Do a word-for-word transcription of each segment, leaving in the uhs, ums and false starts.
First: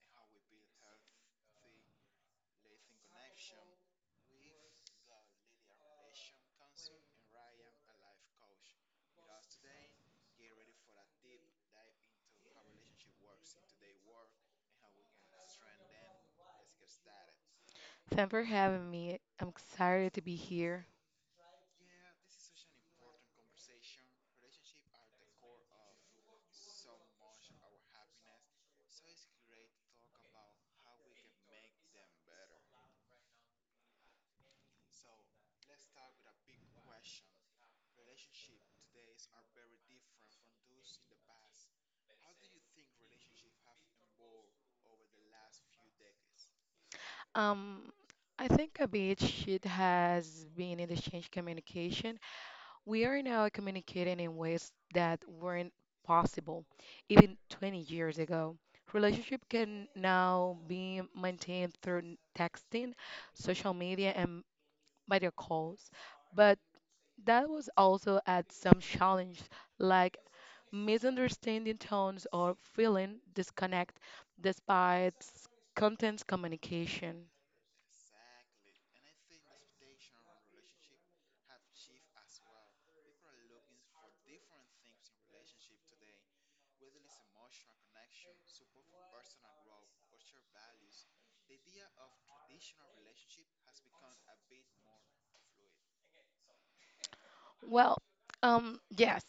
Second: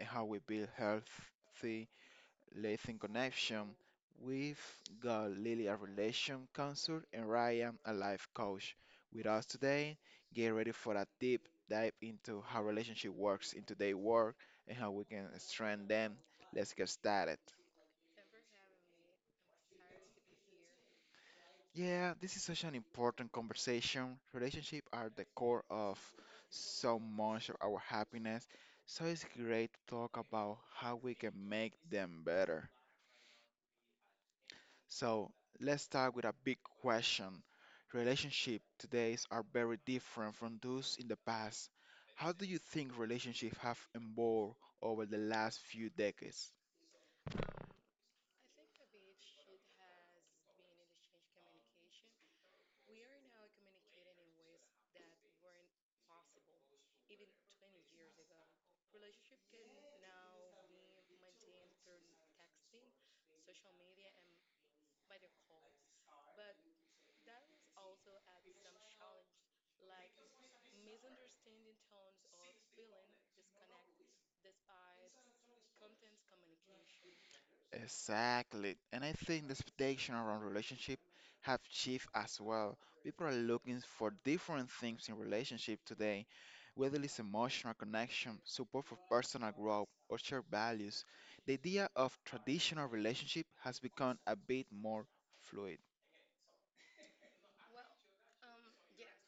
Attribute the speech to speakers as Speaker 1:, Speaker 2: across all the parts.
Speaker 1: and how we build healthy lasting connection. We've got Lily, a relation counselor, and Ryan, a life coach, with us today. Get ready for a deep dive into how relationship works in today's world and how we can strengthen them. Let's get started.
Speaker 2: Thank for having me. I'm excited to be here.
Speaker 1: Yeah, this is such an important conversation. Relationships are the core of so much of our happiness, so it's great to talk about how we can make them better. So let's start with a big question. Relationships today are very different from those in the past. How do you think relationships have evolved over the last few decades?
Speaker 2: Um, I think a big shift has been in the change communication. We are now communicating in ways that weren't possible even twenty years ago. Relationship can now be maintained through texting, social media, and video calls, but that was also at some challenge, like misunderstanding tones or feeling disconnect despite content communication.
Speaker 1: Exactly. And I think the expectation around relationship have shifted as well. People are looking for different things in relationship today, whether it's emotional connection, support for personal growth, or shared values. The idea of traditional relationship has become a bit more fluid.
Speaker 2: Well, um, yes,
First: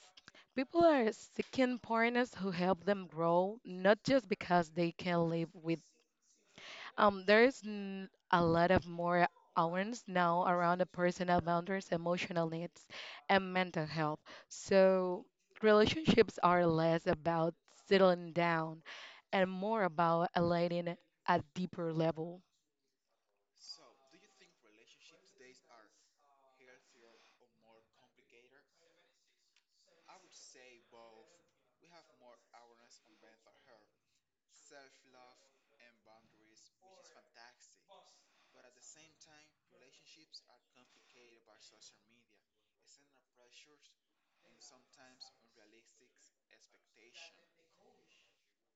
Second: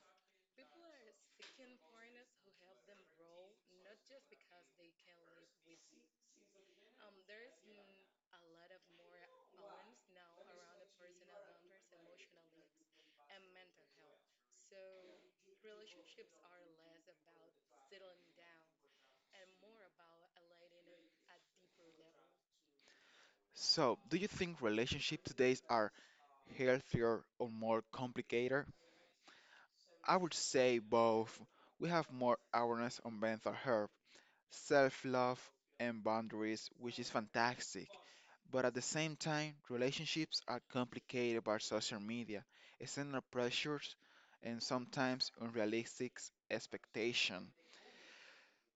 Speaker 2: people are seeking partners who help them grow, not just because they can live with. Um, there's n- a lot of more awareness now around the personal boundaries, emotional needs, and mental health. So relationships are less about settling down and more about aligning at deeper level.
Speaker 1: So, do you think relationships today are healthier or more complicated? I would say both. We have more awareness on mental health, self-love, and boundaries, which is fantastic. But at the same time, relationships are complicated by social media, external pressures, and sometimes unrealistic expectations.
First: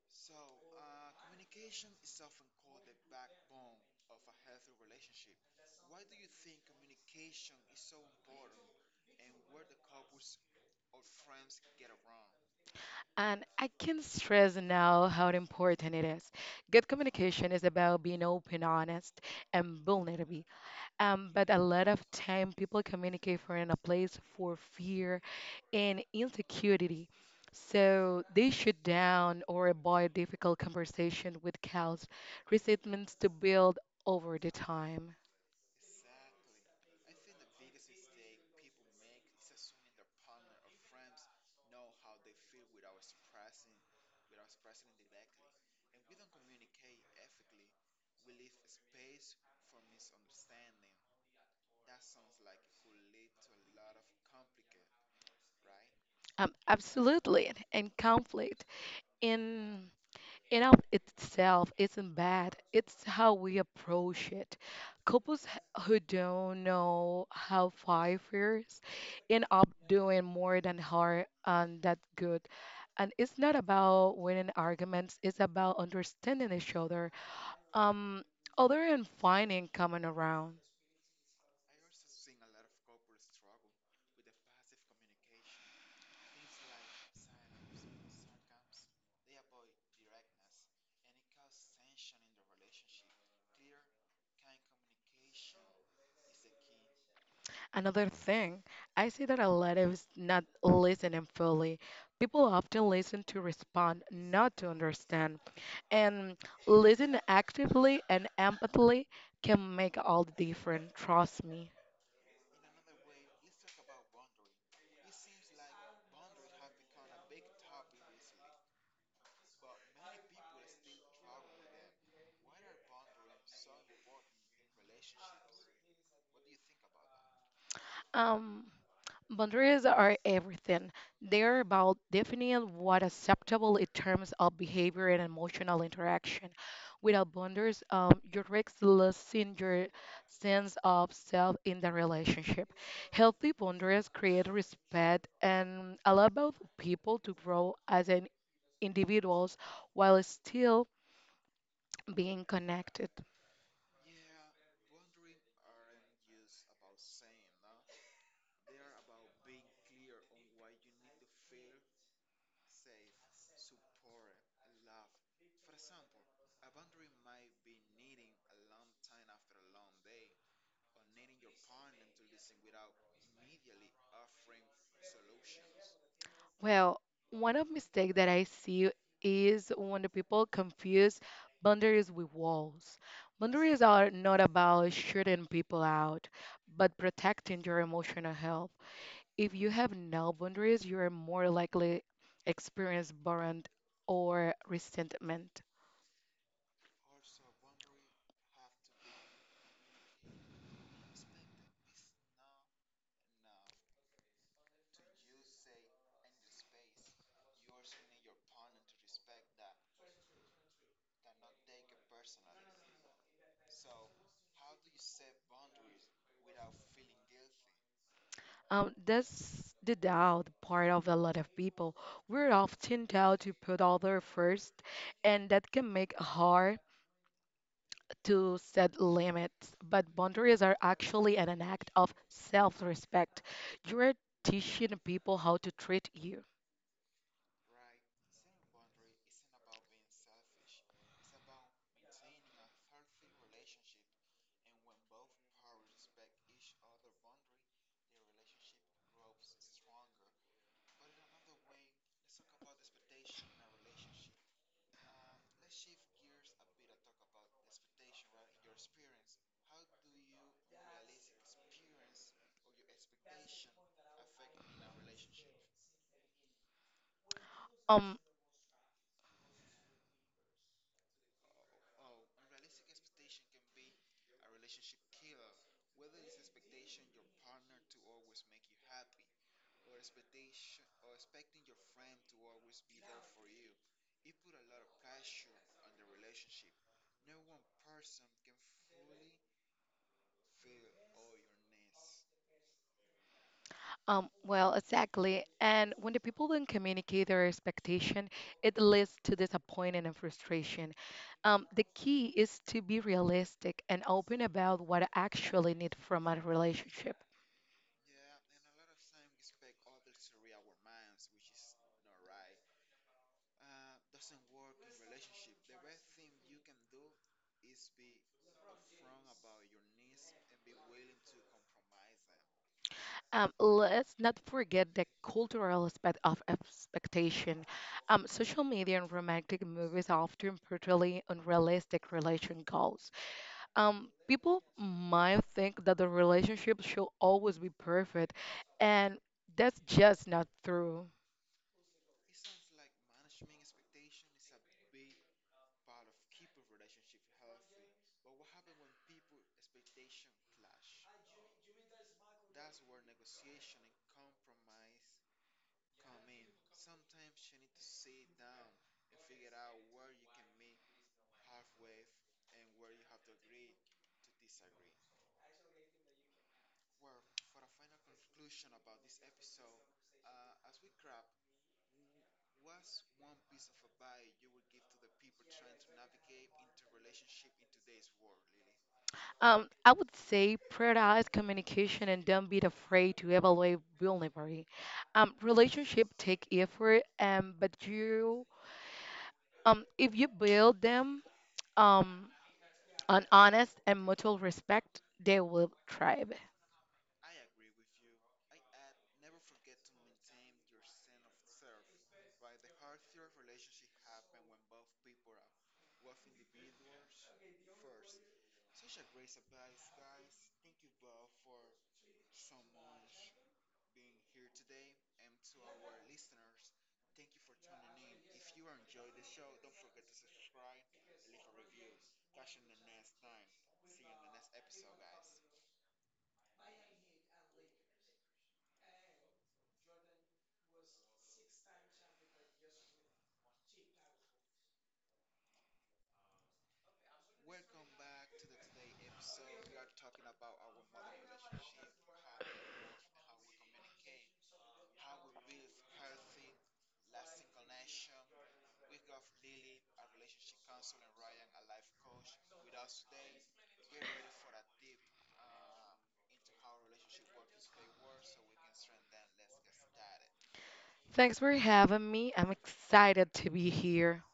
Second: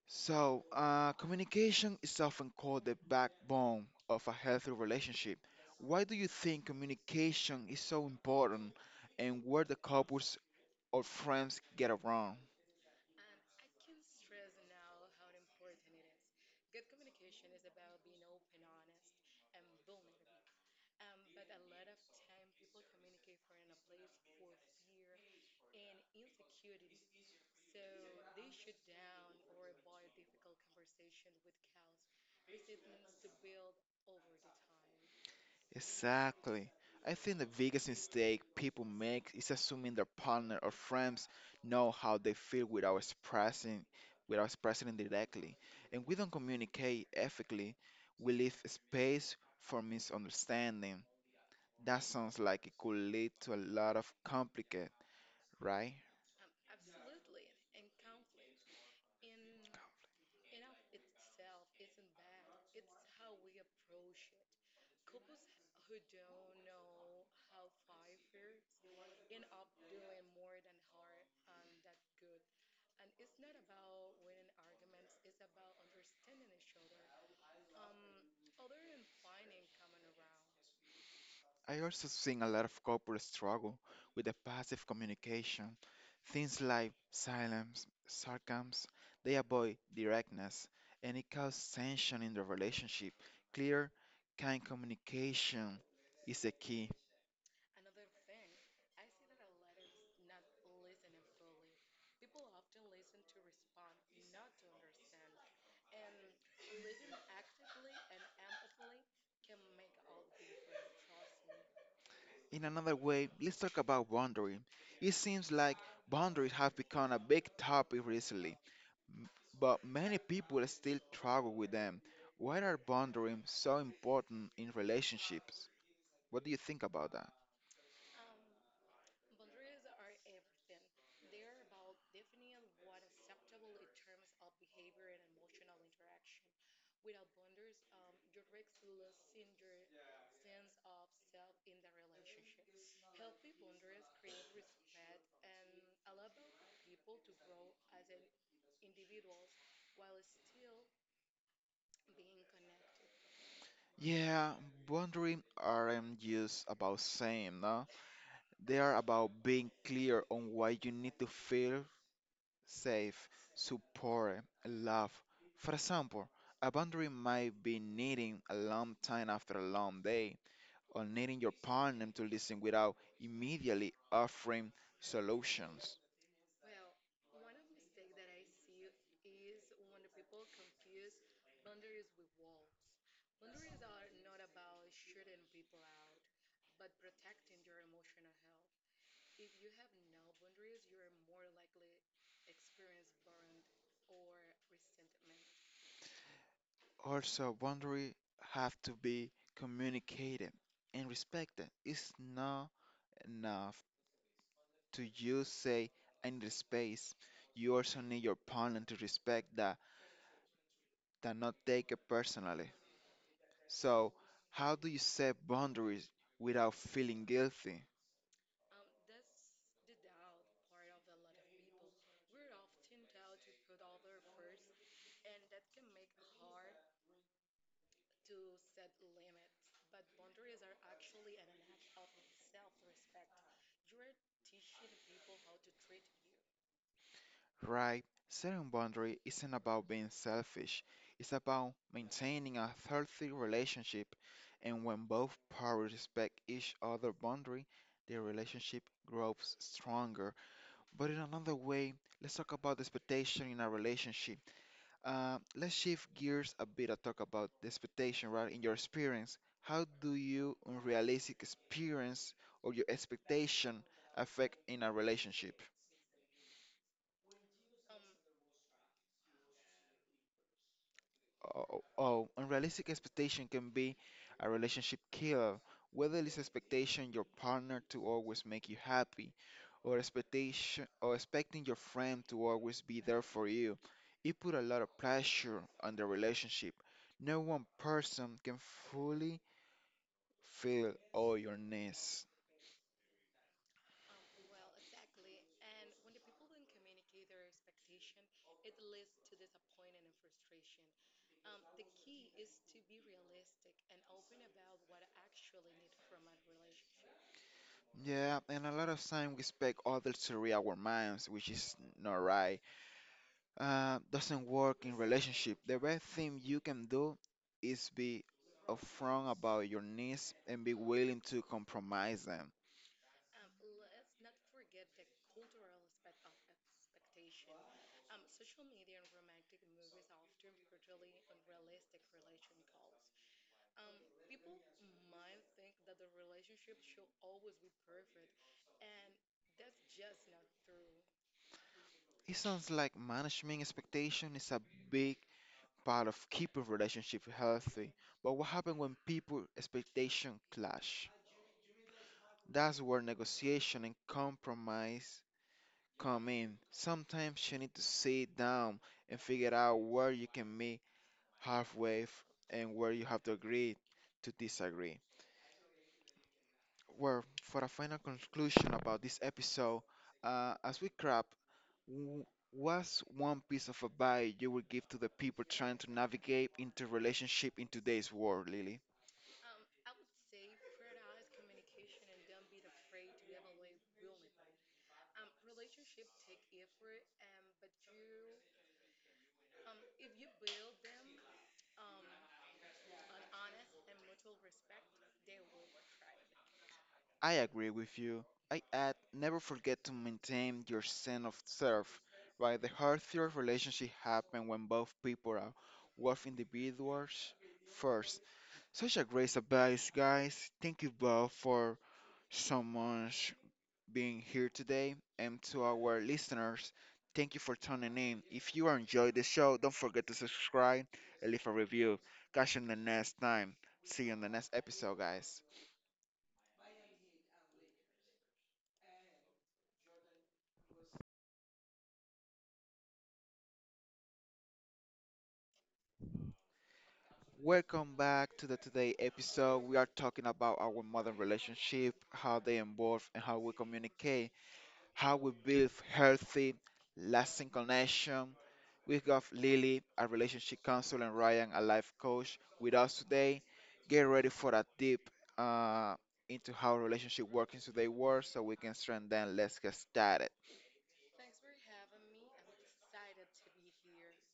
Speaker 1: So, uh, communication is often called the backbone of a healthy relationship. Why do you think communication is so important, and where the couples or friends get it wrong?
Speaker 2: And I can stress now how important it is. Good communication is about being open, honest, and vulnerable. Um, but a lot of time people communicate from a place for fear and insecurity. So they shut down or avoid difficult conversation with cause resentments to build over the time.
Speaker 1: Exactly. I think the biggest mistake people make is assuming their partner or friends know how they feel without expressing without expressing it directly. And we don't communicate ethically, we leave space for misunderstanding. That sounds like it could lead to a lot of complicated, right?
Speaker 2: Um, absolutely, and conflict in in of itself isn't bad. It's how we approach it. Couples h- who don't know how five years end up doing more than hard and that good. And it's not about winning arguments, it's about understanding each other. Um, Other than finding coming around,
Speaker 1: I also seen a lot of couples struggle with the passive communication, things like silence, sarcasms, they avoid directness, and it causes tension in the relationship. Clear, kind communication is the key.
Speaker 2: another thing, I see that a lot is not listening fully. People often listen to respond, not to understand. And listen actively and empathically can make all the difference, trust me.
Speaker 1: In another way, let's talk about boundaries. It seems like boundaries have become a big topic recently, m- but many people still struggle with them. Why are boundaries so important in relationships? What do you think about that?
Speaker 2: Um, Boundaries are everything. They're about defining what acceptable in terms of behavior and emotional interaction. Without boundaries, um, you risk losing your sense of self in the relationship. Healthy boundaries create respect and allow both people to grow as an individuals while still being connected.
Speaker 1: Yeah, boundaries aren't just about saying no. They are about being clear on why you need to feel safe, supported, loved. For example, a boundary might be needing a long time after a long day, or needing your partner to listen without immediately offering solutions.
Speaker 2: Well, one of mistake that I see is when the people confuse boundaries with walls. Boundaries are not about shutting people out, but protecting your emotional health. If you have no boundaries, you are more likely experience burnout or resentment.
Speaker 1: Also, boundaries have to be communicated and respected. It's not enough to you say, I need space, you also need your partner to respect that, that not take it personally. So, how do you set boundaries without feeling guilty,
Speaker 2: Um, that's the doubt part of a lot of people. We're often taught to put other first, and that can make it hard to set limits, but boundaries are actually an, an act of self respect. You're teaching people how to treat you.
Speaker 1: right? Setting boundary isn't about being selfish. It's about maintaining a healthy relationship, and when both parties respect each other' boundary, the relationship grows stronger. But in another way, let's talk about expectation in a relationship. Uh, let's shift gears a bit and talk about the expectation, right? In your experience, how do you unrealistic experience or your expectation affect in a relationship?
Speaker 2: Um,
Speaker 1: Oh, oh, unrealistic expectation can be a relationship killer. Whether it's expectation your partner to always make you happy, or expectation or expecting your friend to always be there for you, it put a lot of pressure on the relationship. No one person can fully feel all your needs.
Speaker 2: um, well, exactly. And when the people don't communicate their expectation, it leads to disappointment and frustration. Um, the key is to be realistic and open about what I actually need from a relationship.
Speaker 1: Yeah, and a lot of time we expect others to read our minds, which is not right. Uh, doesn't work in relationship. The best thing you can do is be upfront about your needs and be willing to compromise them.
Speaker 2: Um, let's not forget the cultural aspect of expectation. Um, social media and romantic movies often portray unrealistic relation goals. Um, people might think that the relationship should always be perfect, and that's just not true.
Speaker 1: It sounds like management expectation is a big part of keeping relationship healthy. But what happens when people expectation clash? That's where negotiation and compromise come in. Sometimes you need to sit down and figure out where you can meet halfway f- and where you have to agree to disagree. Well, for a final conclusion about this episode, uh, as we wrap, w- what's one piece of advice you would give to the people trying to navigate into relationship in today's world, Lily?
Speaker 2: Um, I would say prioritize communication and don't be afraid to evaluate vulnerability. Um, relationship take effort, and but you, um, if you build them, um. on honest and mutual respect, they will thrive.
Speaker 1: I agree with you. I add never forget to maintain your sense of self, right? The healthier relationship happen when both people are worth individuals first. Such a great advice, guys. Thank you both for so much being here today. And to our listeners, thank you for tuning in. If you enjoyed the show, don't forget to subscribe and leave a review. Catch you in the next time. See you in the next episode, guys. Welcome back to the today episode. We are talking about our modern relationship, how they evolve, and how we communicate, how we build healthy, lasting connection. We got Lily, a relationship counselor, and Ryan, a life coach, with us today. Get ready for a deep uh, into how relationship work in today's world, so we can strengthen. Let's get started.
Speaker 2: Thanks for having me. I'm excited to be here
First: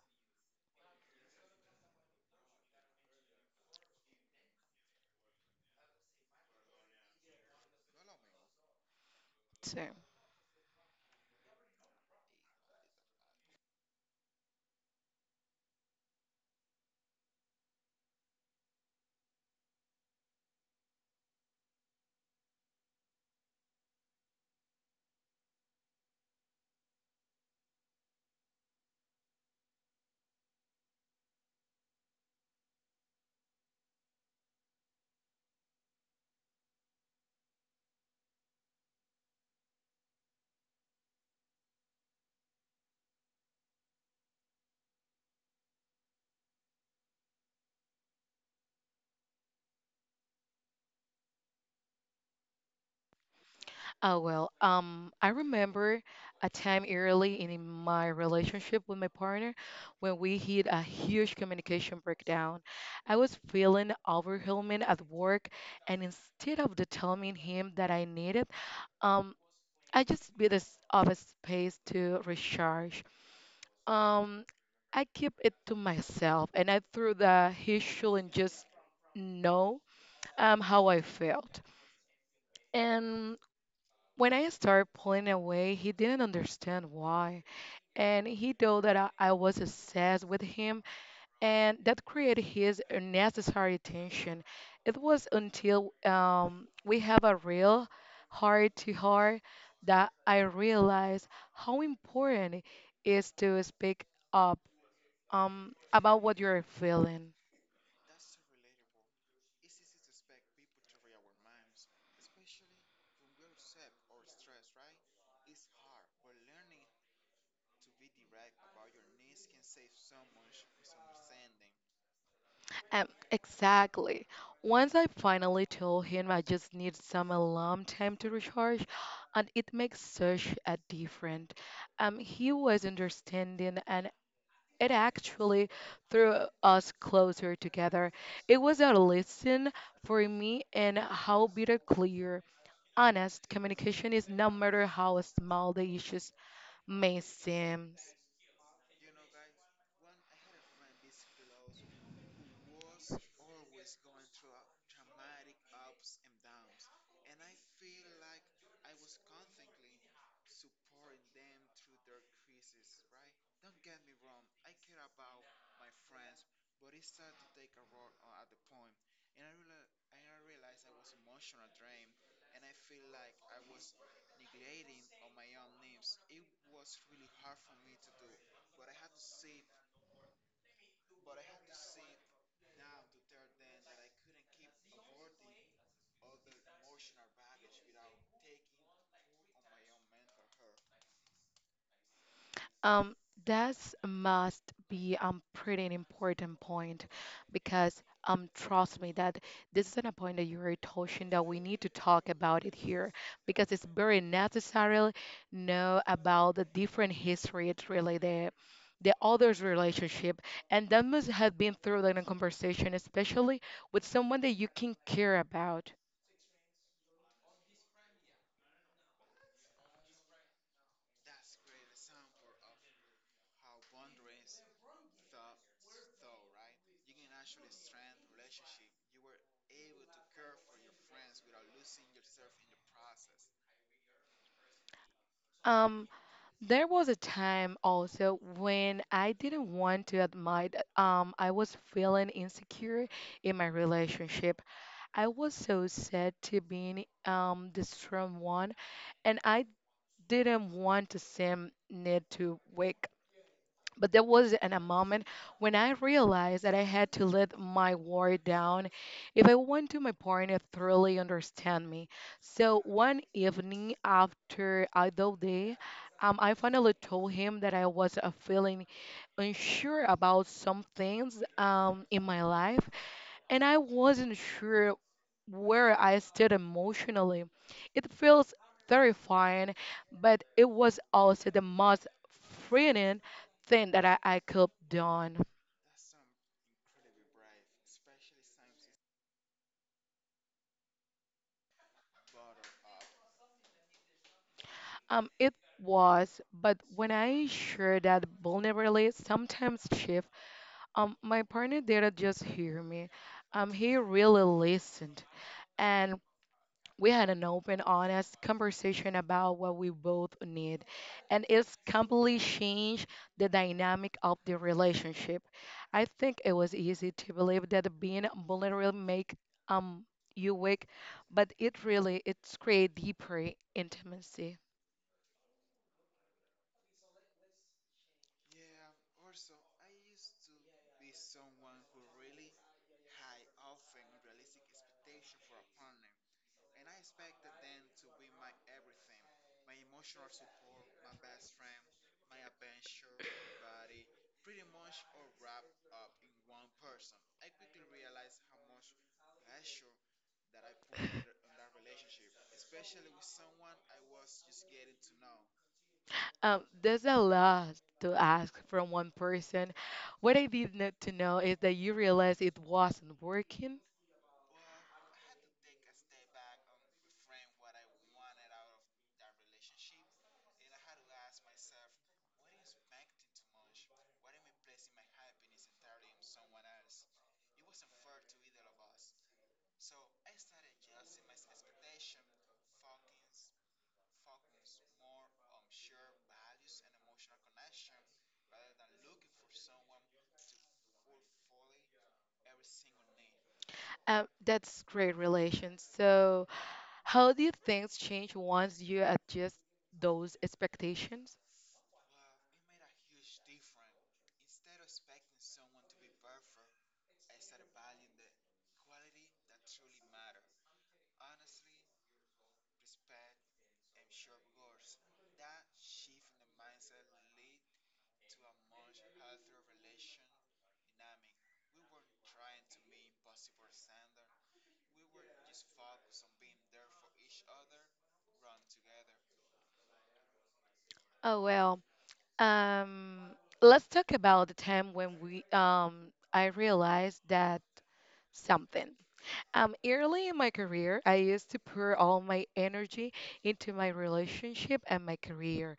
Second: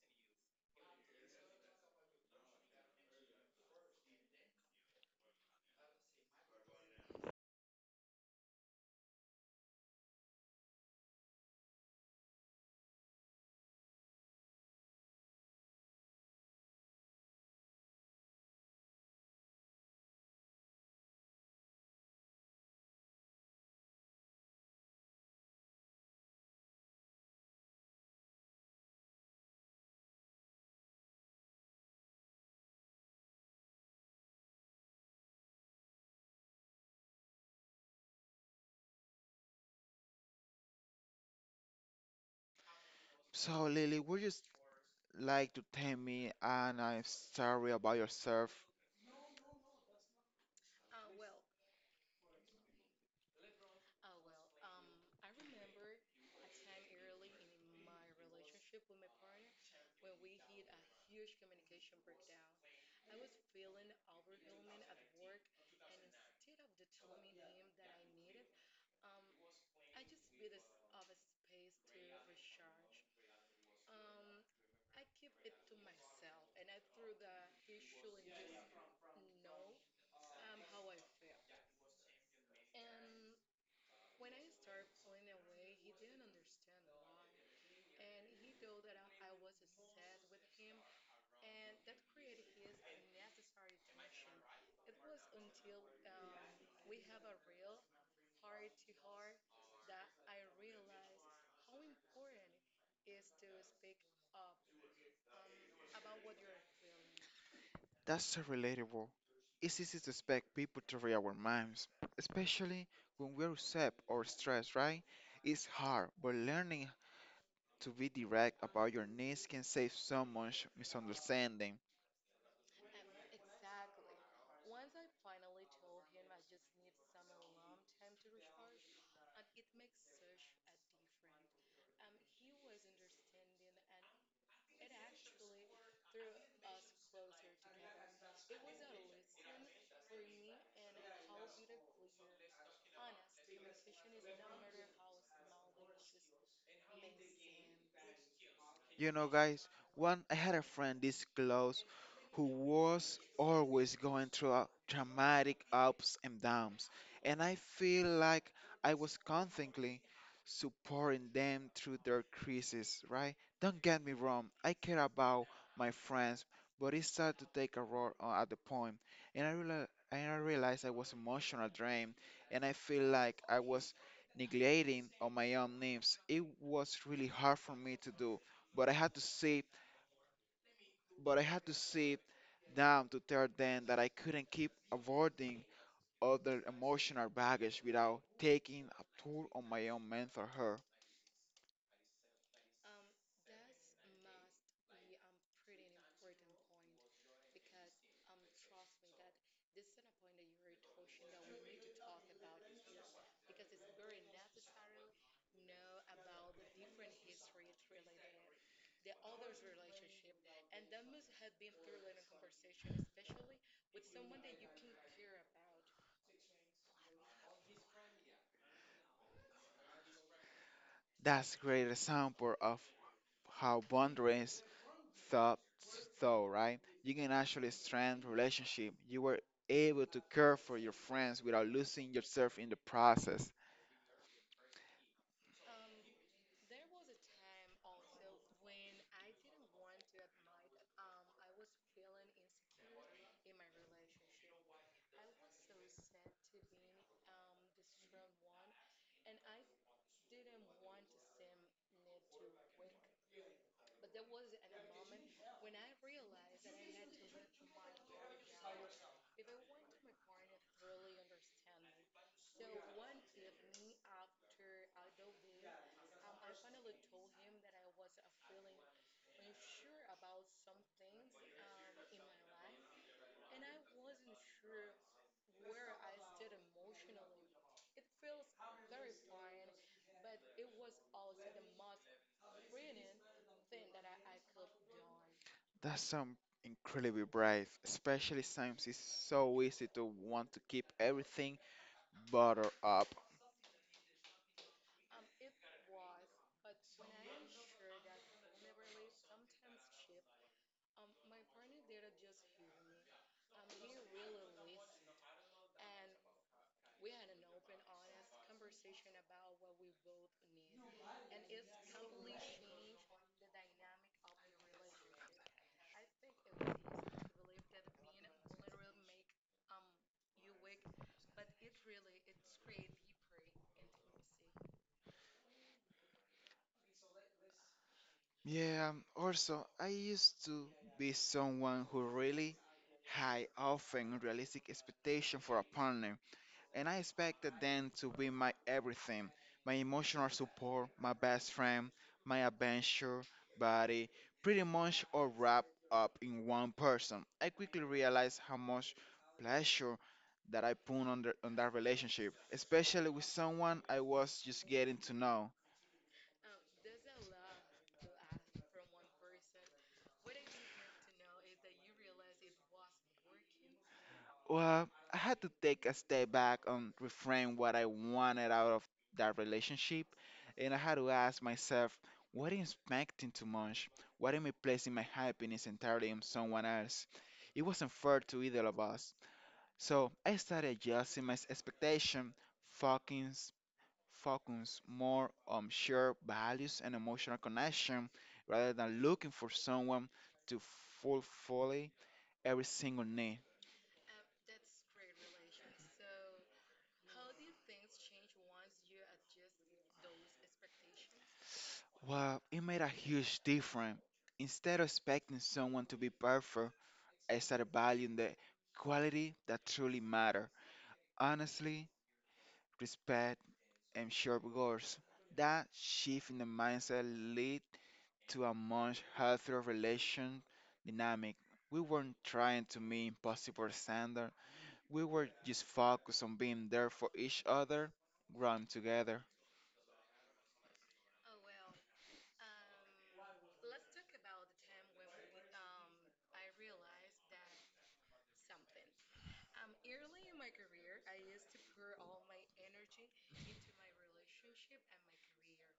Speaker 2: too.
Speaker 1: So, Lily, would you s- like to tell me, and I'm sorry about yourself.
Speaker 2: Oh well, um, I remember a time early in my relationship with my partner when we hit a huge communication breakdown. I was feeling overwhelmed at work, and instead of the telling him that I needed, um, I just bit us of a space to recharge. Um, I keep it to myself, and I threw the he shouldn't just know um how I felt. And when I started pulling away, he didn't understand why, and he knew that I, I was obsessed with him, and that created his unnecessary tension. It was until um we have a real heart to heart that I realized how important it is to speak up um, about what you're feeling.
Speaker 1: That's so relatable. It's easy to expect people to read our minds, especially when we're upset or stressed, right? It's hard, but learning to be direct about your needs can save so much misunderstanding.
Speaker 2: Um, exactly. Once I finally told him I just need some alone time to recharge, and it makes such a difference. Um, he was understanding, and it actually threw us closer together. It was a lesson for me and how bitter clear, honest communication is, no matter how small the issues may seem.
Speaker 1: You know, guys, one I had a friend this close who was always going through a dramatic ups and downs, and I feel like I was constantly supporting them through their crises, right? Don't get me wrong, I care about my friends, but it started to take a role uh, at the point, and I realized. And I realized I was emotional drained, and I feel like I was neglecting on my own needs. It was really hard for me to do, but I had to sit, but I had to sit down to tell them that I couldn't keep avoiding other emotional baggage without taking a toll on my own mental health.
Speaker 2: Um, that's must be um pretty an important point because um trust me that this is an a point that you are touching that we need to talk about it here because it's very necessary know about the different history it's really the the other's relationship and that must have been through like a conversation especially with someone that you can care about.
Speaker 1: That's great example of how boundaries thought so, right? You can actually strengthen relationship. You were able to care for your friends without losing yourself in the process.
Speaker 2: Um There was a time also when I didn't want to admit that, um, I was feeling insecure in my relationship. I was so sad to being um, the strong one, and I didn't want to seem need to weak. But there was an, a moment when I realized that I had to let my ward down if I want to my partner to thoroughly understand me. So one evening after idle day, um, I finally told him that I was uh, feeling unsure about some things um, in my life and I wasn't sure where I stood emotionally. It feels terrifying, but it was also the most freeing thing that I, I could done.
Speaker 1: That's some incredibly brave, especially since it's so easy to want to keep everything butter up.
Speaker 2: Um, it was, but when I shared that vulnerability sometimes shift, um, my partner didn't just hear me. Um, he really listened. And we had an open, honest conversation about what we both need, and it's completely changed the dynamic of the relationship. I think it was easy to believe that being vulnerable make um you weak, but it really it's create deeper intimacy.
Speaker 1: Yeah, um, also, I used to be someone who really high often realistic expectation for a partner, and I expected them to be my everything, my emotional support, my best friend, my adventure buddy, pretty much all wrapped up in one person. I quickly realized how much pleasure that I put on, the, on that relationship, especially with someone I was just getting to know.
Speaker 2: Um, there's a lot to ask from one person. What I did not to know is that you realize it wasn't working.
Speaker 1: Well, I had to take a step back and reframe what I wanted out of that relationship. And I had to ask myself, what am I expecting too much? What am I placing my happiness entirely on someone else? It wasn't fair to either of us. So I started adjusting my expectation, focus, focus more on shared values and emotional connection rather than looking for someone to fulfill every single need.
Speaker 2: Um, that's great relation. So, how do things change once you adjust those expectations?
Speaker 1: Well, it made a huge difference. Instead of expecting someone to be perfect, I started valuing the quality that truly matter. Honestly, respect, and sharp goals. That shift in the mindset led to a much healthier relation dynamic. We weren't trying to meet impossible standards. We were just focused on being there for each other, growing together.
Speaker 2: Oh well, um, let's talk about the time when we um I realized that something. Um, early in my career, I used to pour all my energy into my relationship and my career,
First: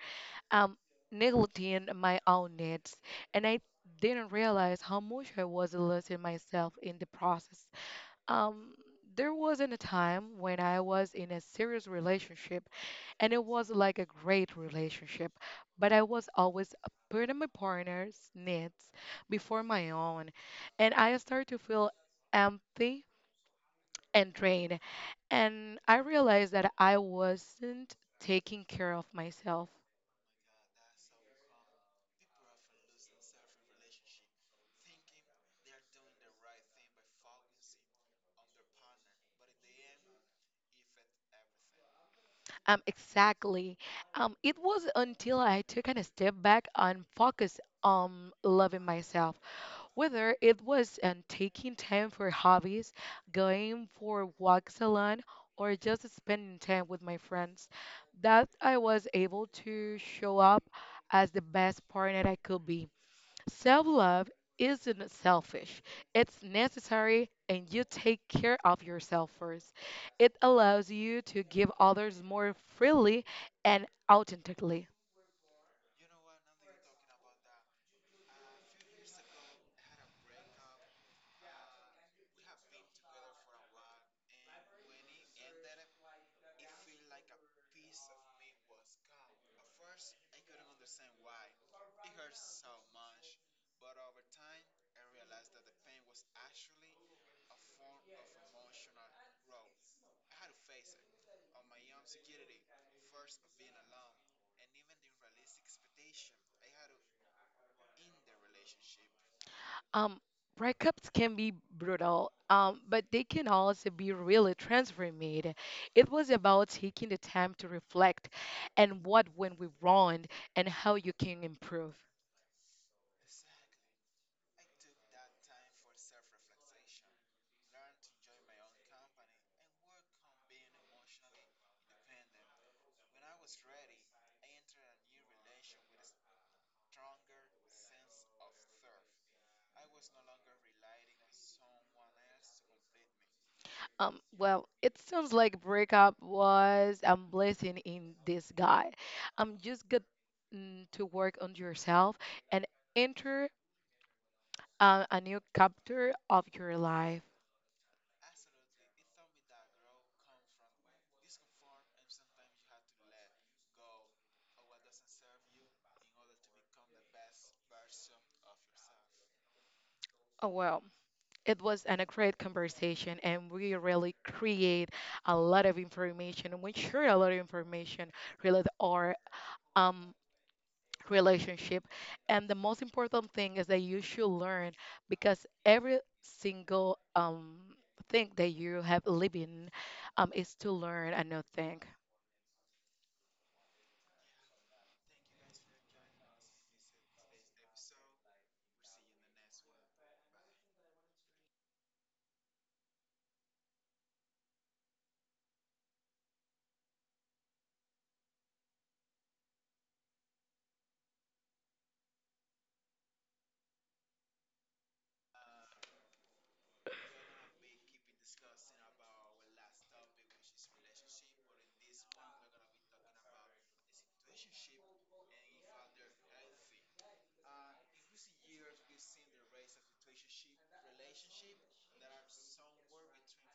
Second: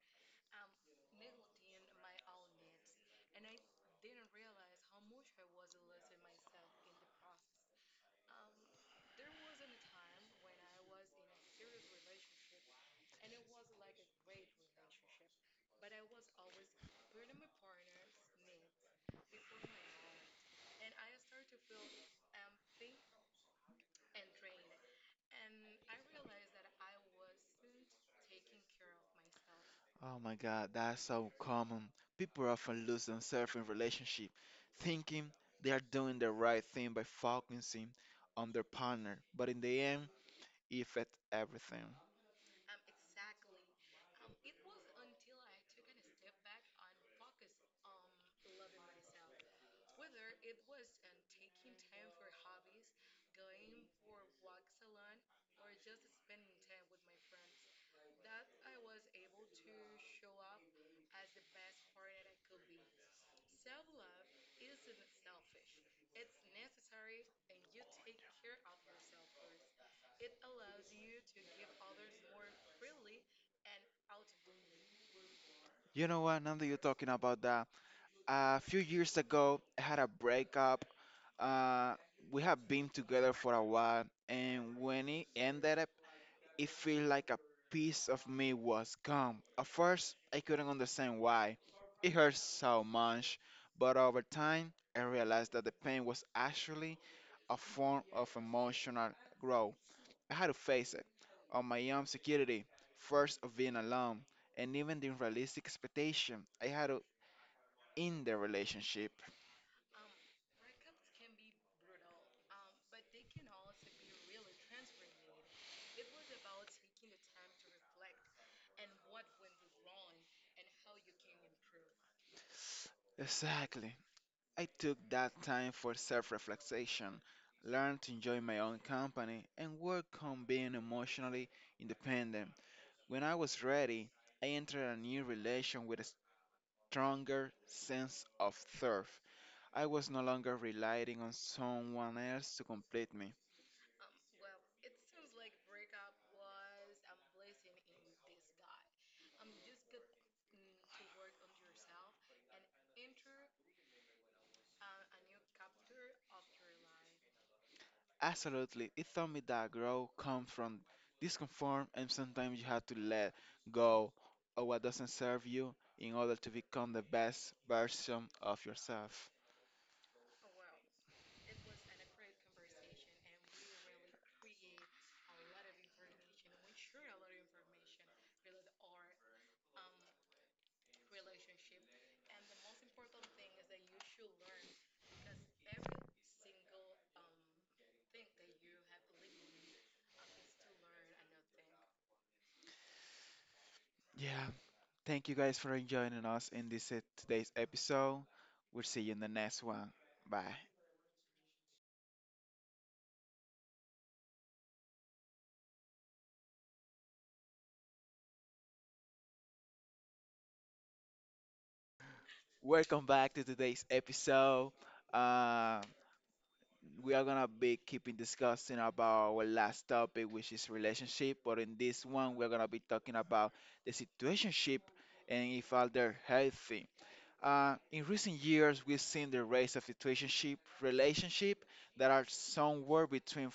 Speaker 2: um, neglecting my own needs, and I didn't realize how much I was losing myself in the process. Um, there wasn't a time when I was in a serious relationship, and it was like a great relationship, but I was always putting my partner's needs before my own, and I started to feel empty and drained, and I realized that I wasn't taking care of myself.
Speaker 1: Oh my God, that's so common. People often lose themselves in relationship, thinking they are doing the right thing by focusing on their partner, but in the end, it affects everything.
Speaker 2: Um, exactly. Um, it was until I took a step back and focused on loving myself. Whether it was um, taking time for hobbies, going for walks alone, or just spending time with my friends, that I was able to show up as the best partner I could be. Self love isn't selfish, it's necessary, and you take care of yourself first. It allows you to give others more freely and authentically.
Speaker 1: You know what? Now that you're talking about that, a few years ago, I had a breakup. Uh, we have been together for a while, and when it ended, it felt like a piece of me was gone. At first, I couldn't understand why. It hurt so much, but over time, I realized that the pain was actually a form of emotional growth. I had to face it on my own security, first of being alone, and even the unrealistic expectation I had to end the relationship.
Speaker 2: Um, Breakups can be brutal, um, but they can also be really transformative. It was about taking the time to reflect and what went we wrong and how you can improve.
Speaker 1: Exactly. I took that time for self reflection, learned to enjoy my own company, and work on being emotionally independent. When I was ready, I entered a new relation with a stronger sense of self. I was no longer relying on someone else to complete me.
Speaker 2: Um, well, it sounds like breakup was a blessing in disguise. Um, just get mm, to work on yourself and enter uh, a new chapter of your life.
Speaker 1: Absolutely, it taught me that growth comes from discomfort, and sometimes you have to let go of what doesn't serve you in order to become the best version of yourself.
Speaker 2: Oh well. It was an, a great conversation, and we really create a lot of information, and we share a lot of information related our um relationship. And the most important thing is that you should learn because every single um thing that you have living um is to learn a new thing.
Speaker 1: Yeah, thank you guys for joining us in this uh, today's episode. We'll see you in the next one. Bye. Welcome back to today's episode. Uh, we are gonna be keeping discussing about our last topic, which is relationship. But in this one, we're gonna be talking about the situationship and if are they healthy. Uh, in recent years, we've seen the rise of situationship relationship that are somewhere between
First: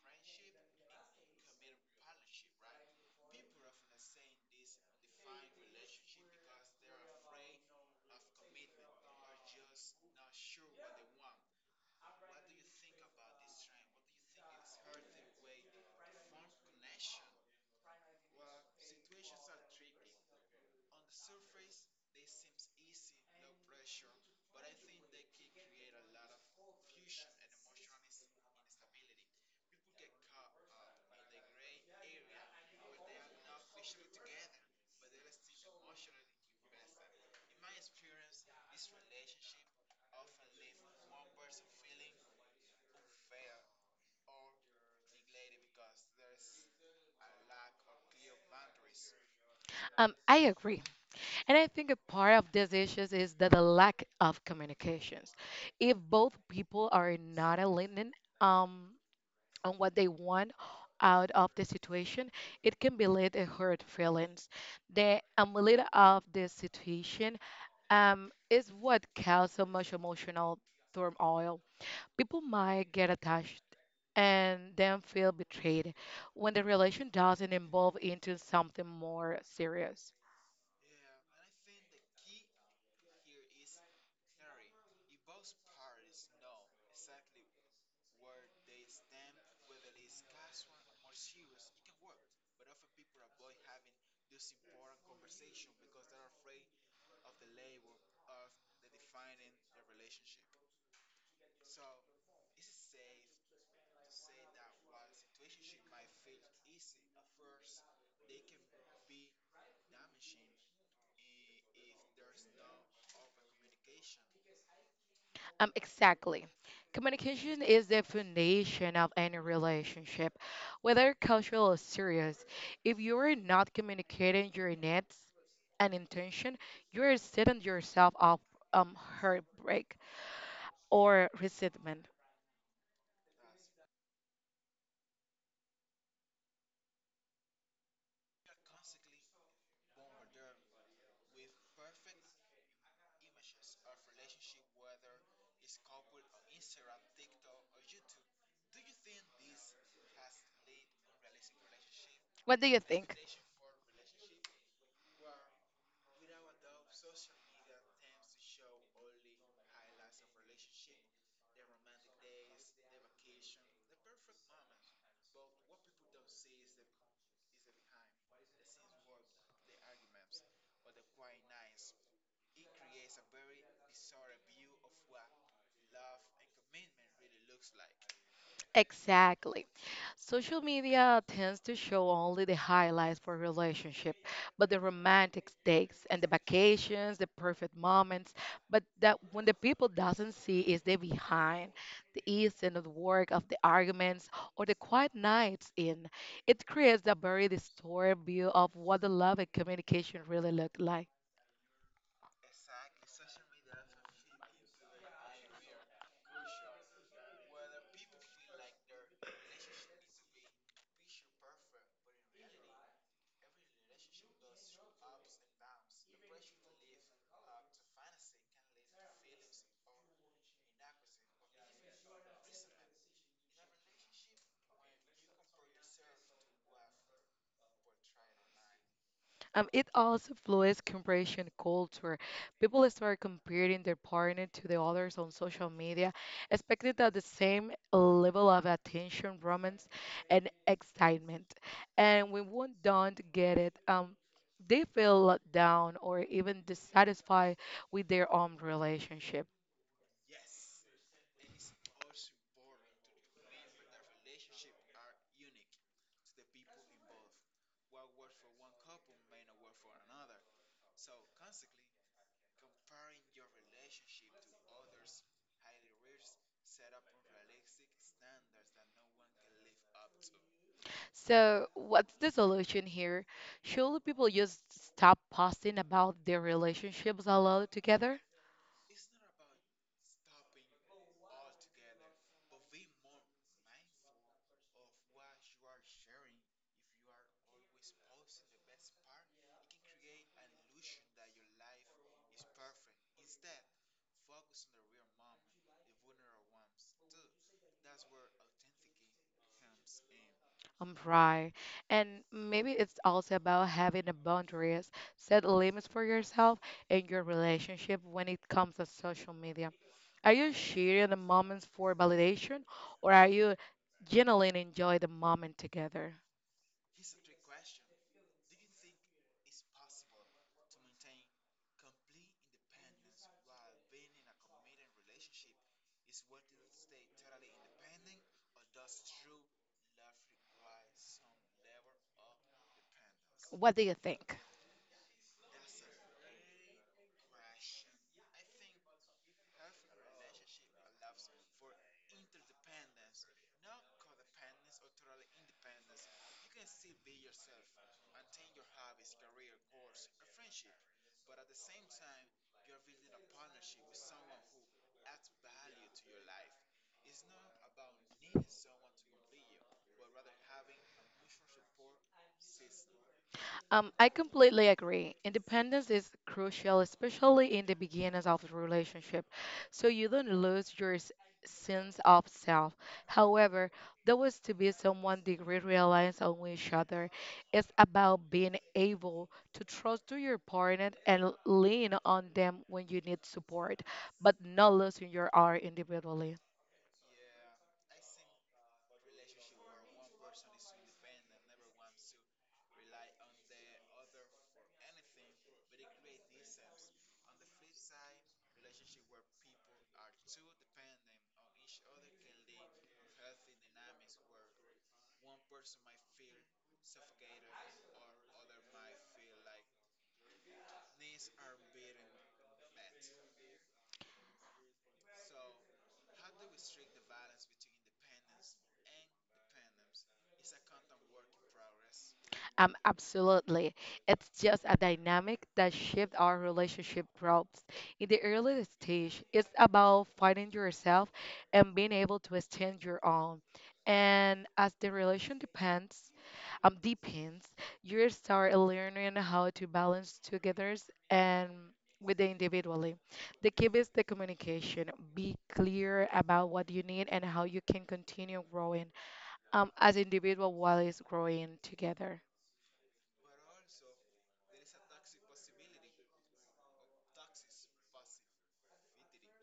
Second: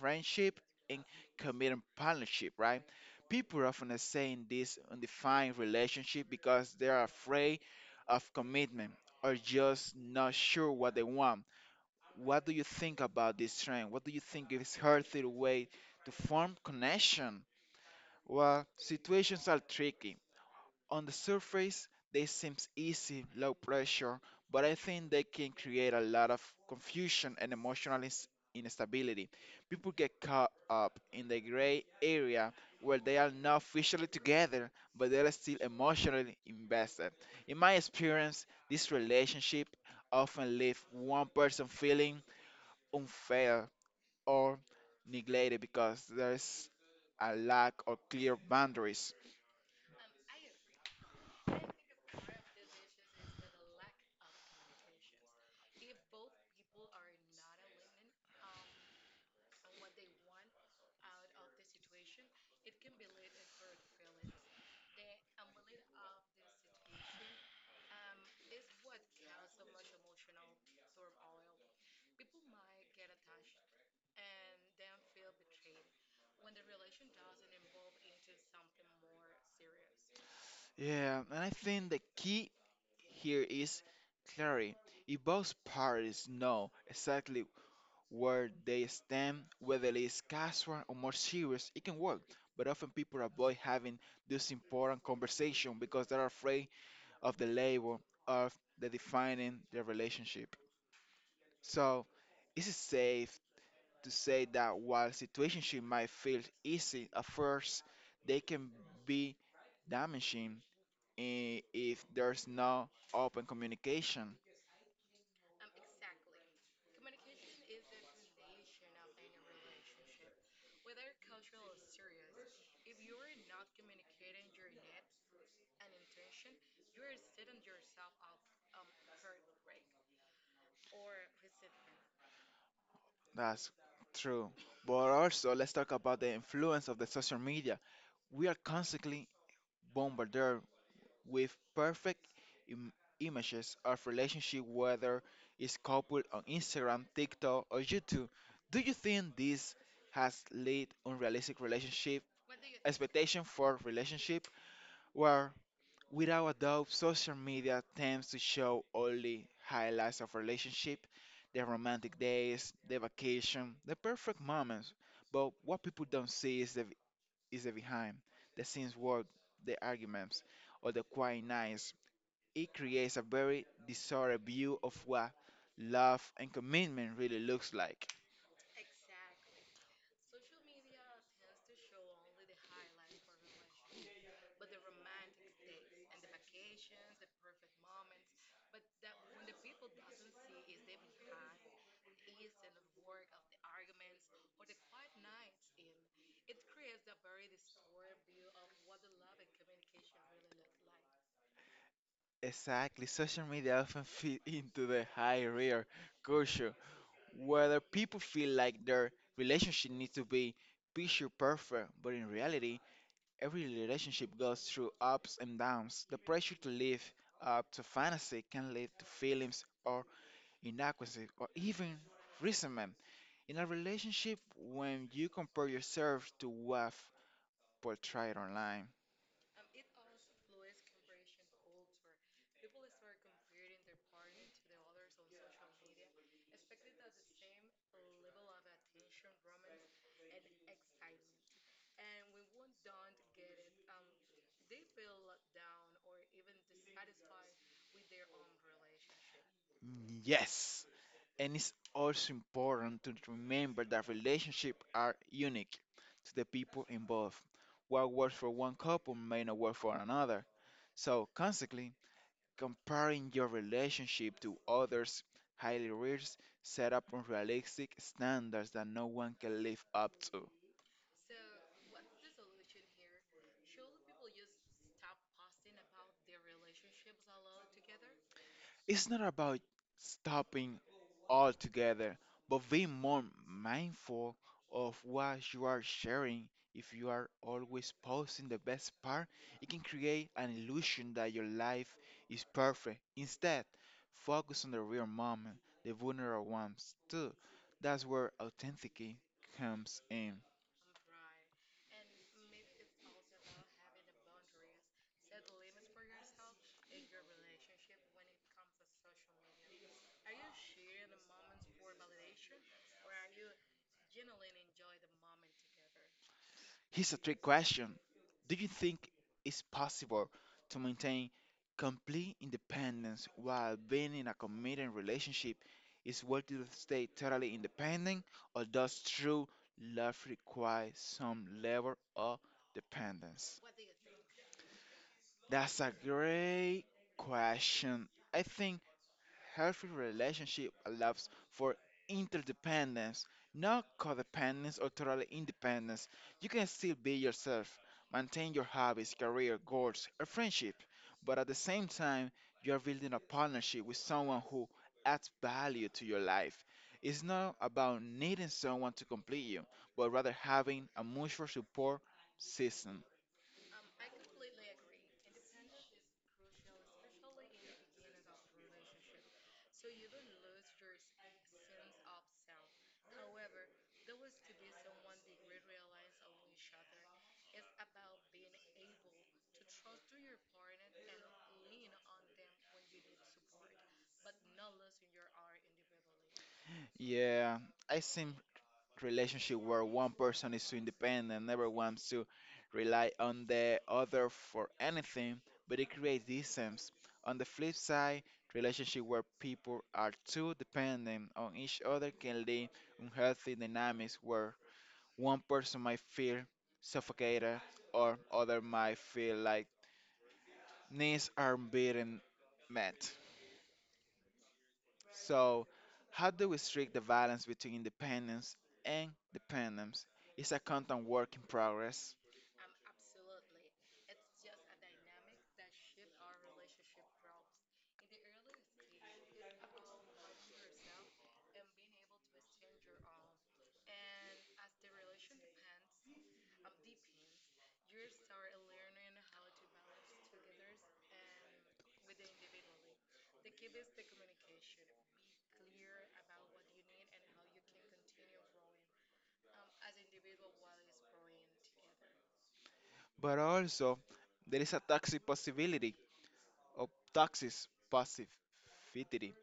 Speaker 1: friendship and committed partnership, right? People often say in this undefined relationship because they are afraid of commitment or just not sure what they want. What do you think about this trend? What do you think is healthy way to form connection? Well, situations are tricky on the surface, they seem easy, low pressure, but I think they can create a lot of confusion and emotional ins- instability. People get caught up in the gray area where they are not officially together, but they are still emotionally invested. In my experience, this relationship often leave one person feeling unfair or neglected because there's a lack of clear boundaries.
Speaker 2: Um, I agree. And I think a part of these issues is that the lack of communications. If both people are not aligning, um, on what they want out of the situation, it can be lead to hurt feelings. The amulet of the situation um, is what causes so much emotional turmoil. People might get attached and then feel betrayed when the relation doesn't evolve into something more serious.
Speaker 1: Yeah, and I think the key here is Clary. If both parties know exactly where they stand, whether it is casual or more serious, it can work. But often people avoid having this important conversation because they're afraid of the label of the defining their relationship. So, is it safe to say that while situationship might feel easy at first, they can be damaging i- if there's no open communication?
Speaker 2: Um, exactly. Communication is the foundation of any relationship, whether casual or serious. If you're not communicating your needs and intention, you're setting yourself up um heartbreak or resentment.
Speaker 1: That's true. But also, let's talk about the influence of the social media. We are constantly bombarded with perfect Im- images of relationship, whether it's coupled on Instagram, TikTok, or YouTube. Do you think this has led unrealistic relationship
Speaker 2: What do you think?
Speaker 1: expectation for relationship, where without a doubt, social media tends to show only highlights of relationship, the romantic days, the vacation, the perfect moments. But what people don't see is the is the behind, the scenes work, the arguments, or the quiet nights. It creates a very distorted view of what love and commitment really looks like.
Speaker 2: Exactly. Social media tends to show only the highlights for relationship, but the romantic dates and the vacations, the perfect moments. But that when the people doesn't see is the behind, the ease and the work of the arguments or the quiet nights in. It creates a very distorted view of what the love and communication really look like.
Speaker 1: Exactly, social media often fit into the high rear culture whether people feel like their relationship needs to be picture perfect, but in reality, every relationship goes through ups and downs. The pressure to live up to fantasy can lead to feelings of inadequacy or even resentment. In a relationship, when you compare yourself to what portrayed online,
Speaker 2: Um, it also influences comparison culture. People start comparing their partner to the others on social media, expecting that the same level of attention, romance, and excitement. And when one don't get it, um, they feel let down or even dissatisfied with their own relationship.
Speaker 1: yes, and it's also important to remember that relationships are unique to the people involved. What works for one couple may not work for another. So, consequently, comparing your relationship to others highly risks set up unrealistic standards that no one can live up to.
Speaker 2: So, what's the solution here? Should people just stop posting about their relationships a lot together?
Speaker 1: It's not about stopping altogether, but being more mindful of what you are sharing. If you are always posting the best part, it can create an illusion that your life is perfect. Instead, focus on the real moment, the vulnerable ones too. That's where authenticity comes in.
Speaker 2: Um, right. And maybe it's also about having a boundaries, set limits for yourself and your relationship when it comes to social media. Are you sharing the moments for validation or are you genuinely enjoy the moment together?
Speaker 1: Here's a trick question. Do you think it's possible to maintain complete independence while being in a committed relationship? Is worth it to stay totally independent, or does true love require some level of dependence?
Speaker 2: What do you think?
Speaker 1: That's a great question. I think healthy relationship allows for interdependence, not codependence or total independence. You can still be yourself, maintain your hobbies, career, goals, a friendship, but at the same time, you are building a partnership with someone who adds value to your life. It's not about needing someone to complete you, but rather having a mutual support system.
Speaker 2: Um, I completely agree. Independence is crucial, especially in the beginnings of the relationship, so you don't lose your s- sense of self. However, there was to be someone degree reliance on each other. It's about being able to trust to your partner and lean on them when you need support, but not losing your own individualism.
Speaker 1: Yeah, I seem relationship where one person is too independent and never wants to rely on the other for anything, but it creates distance. On the flip side, relationship where people are too dependent on each other can lead unhealthy dynamics where one person might feel suffocated or other might feel like needs are being met. So, how do we strike the balance between independence and dependence? It's a constant work in progress,
Speaker 2: Um, absolutely. It's just a dynamic that shifts our relationship growth. In the early stage, it's about finding yourself and being able to extend your own. And as the relation depends, um, deepens, you start learning how to balance togethers and with the individually. The key is the communication. Be clear about what you need and how you can continue growing um, as individual while it's growing together.
Speaker 1: but also there is a toxic possibility of toxic positivity.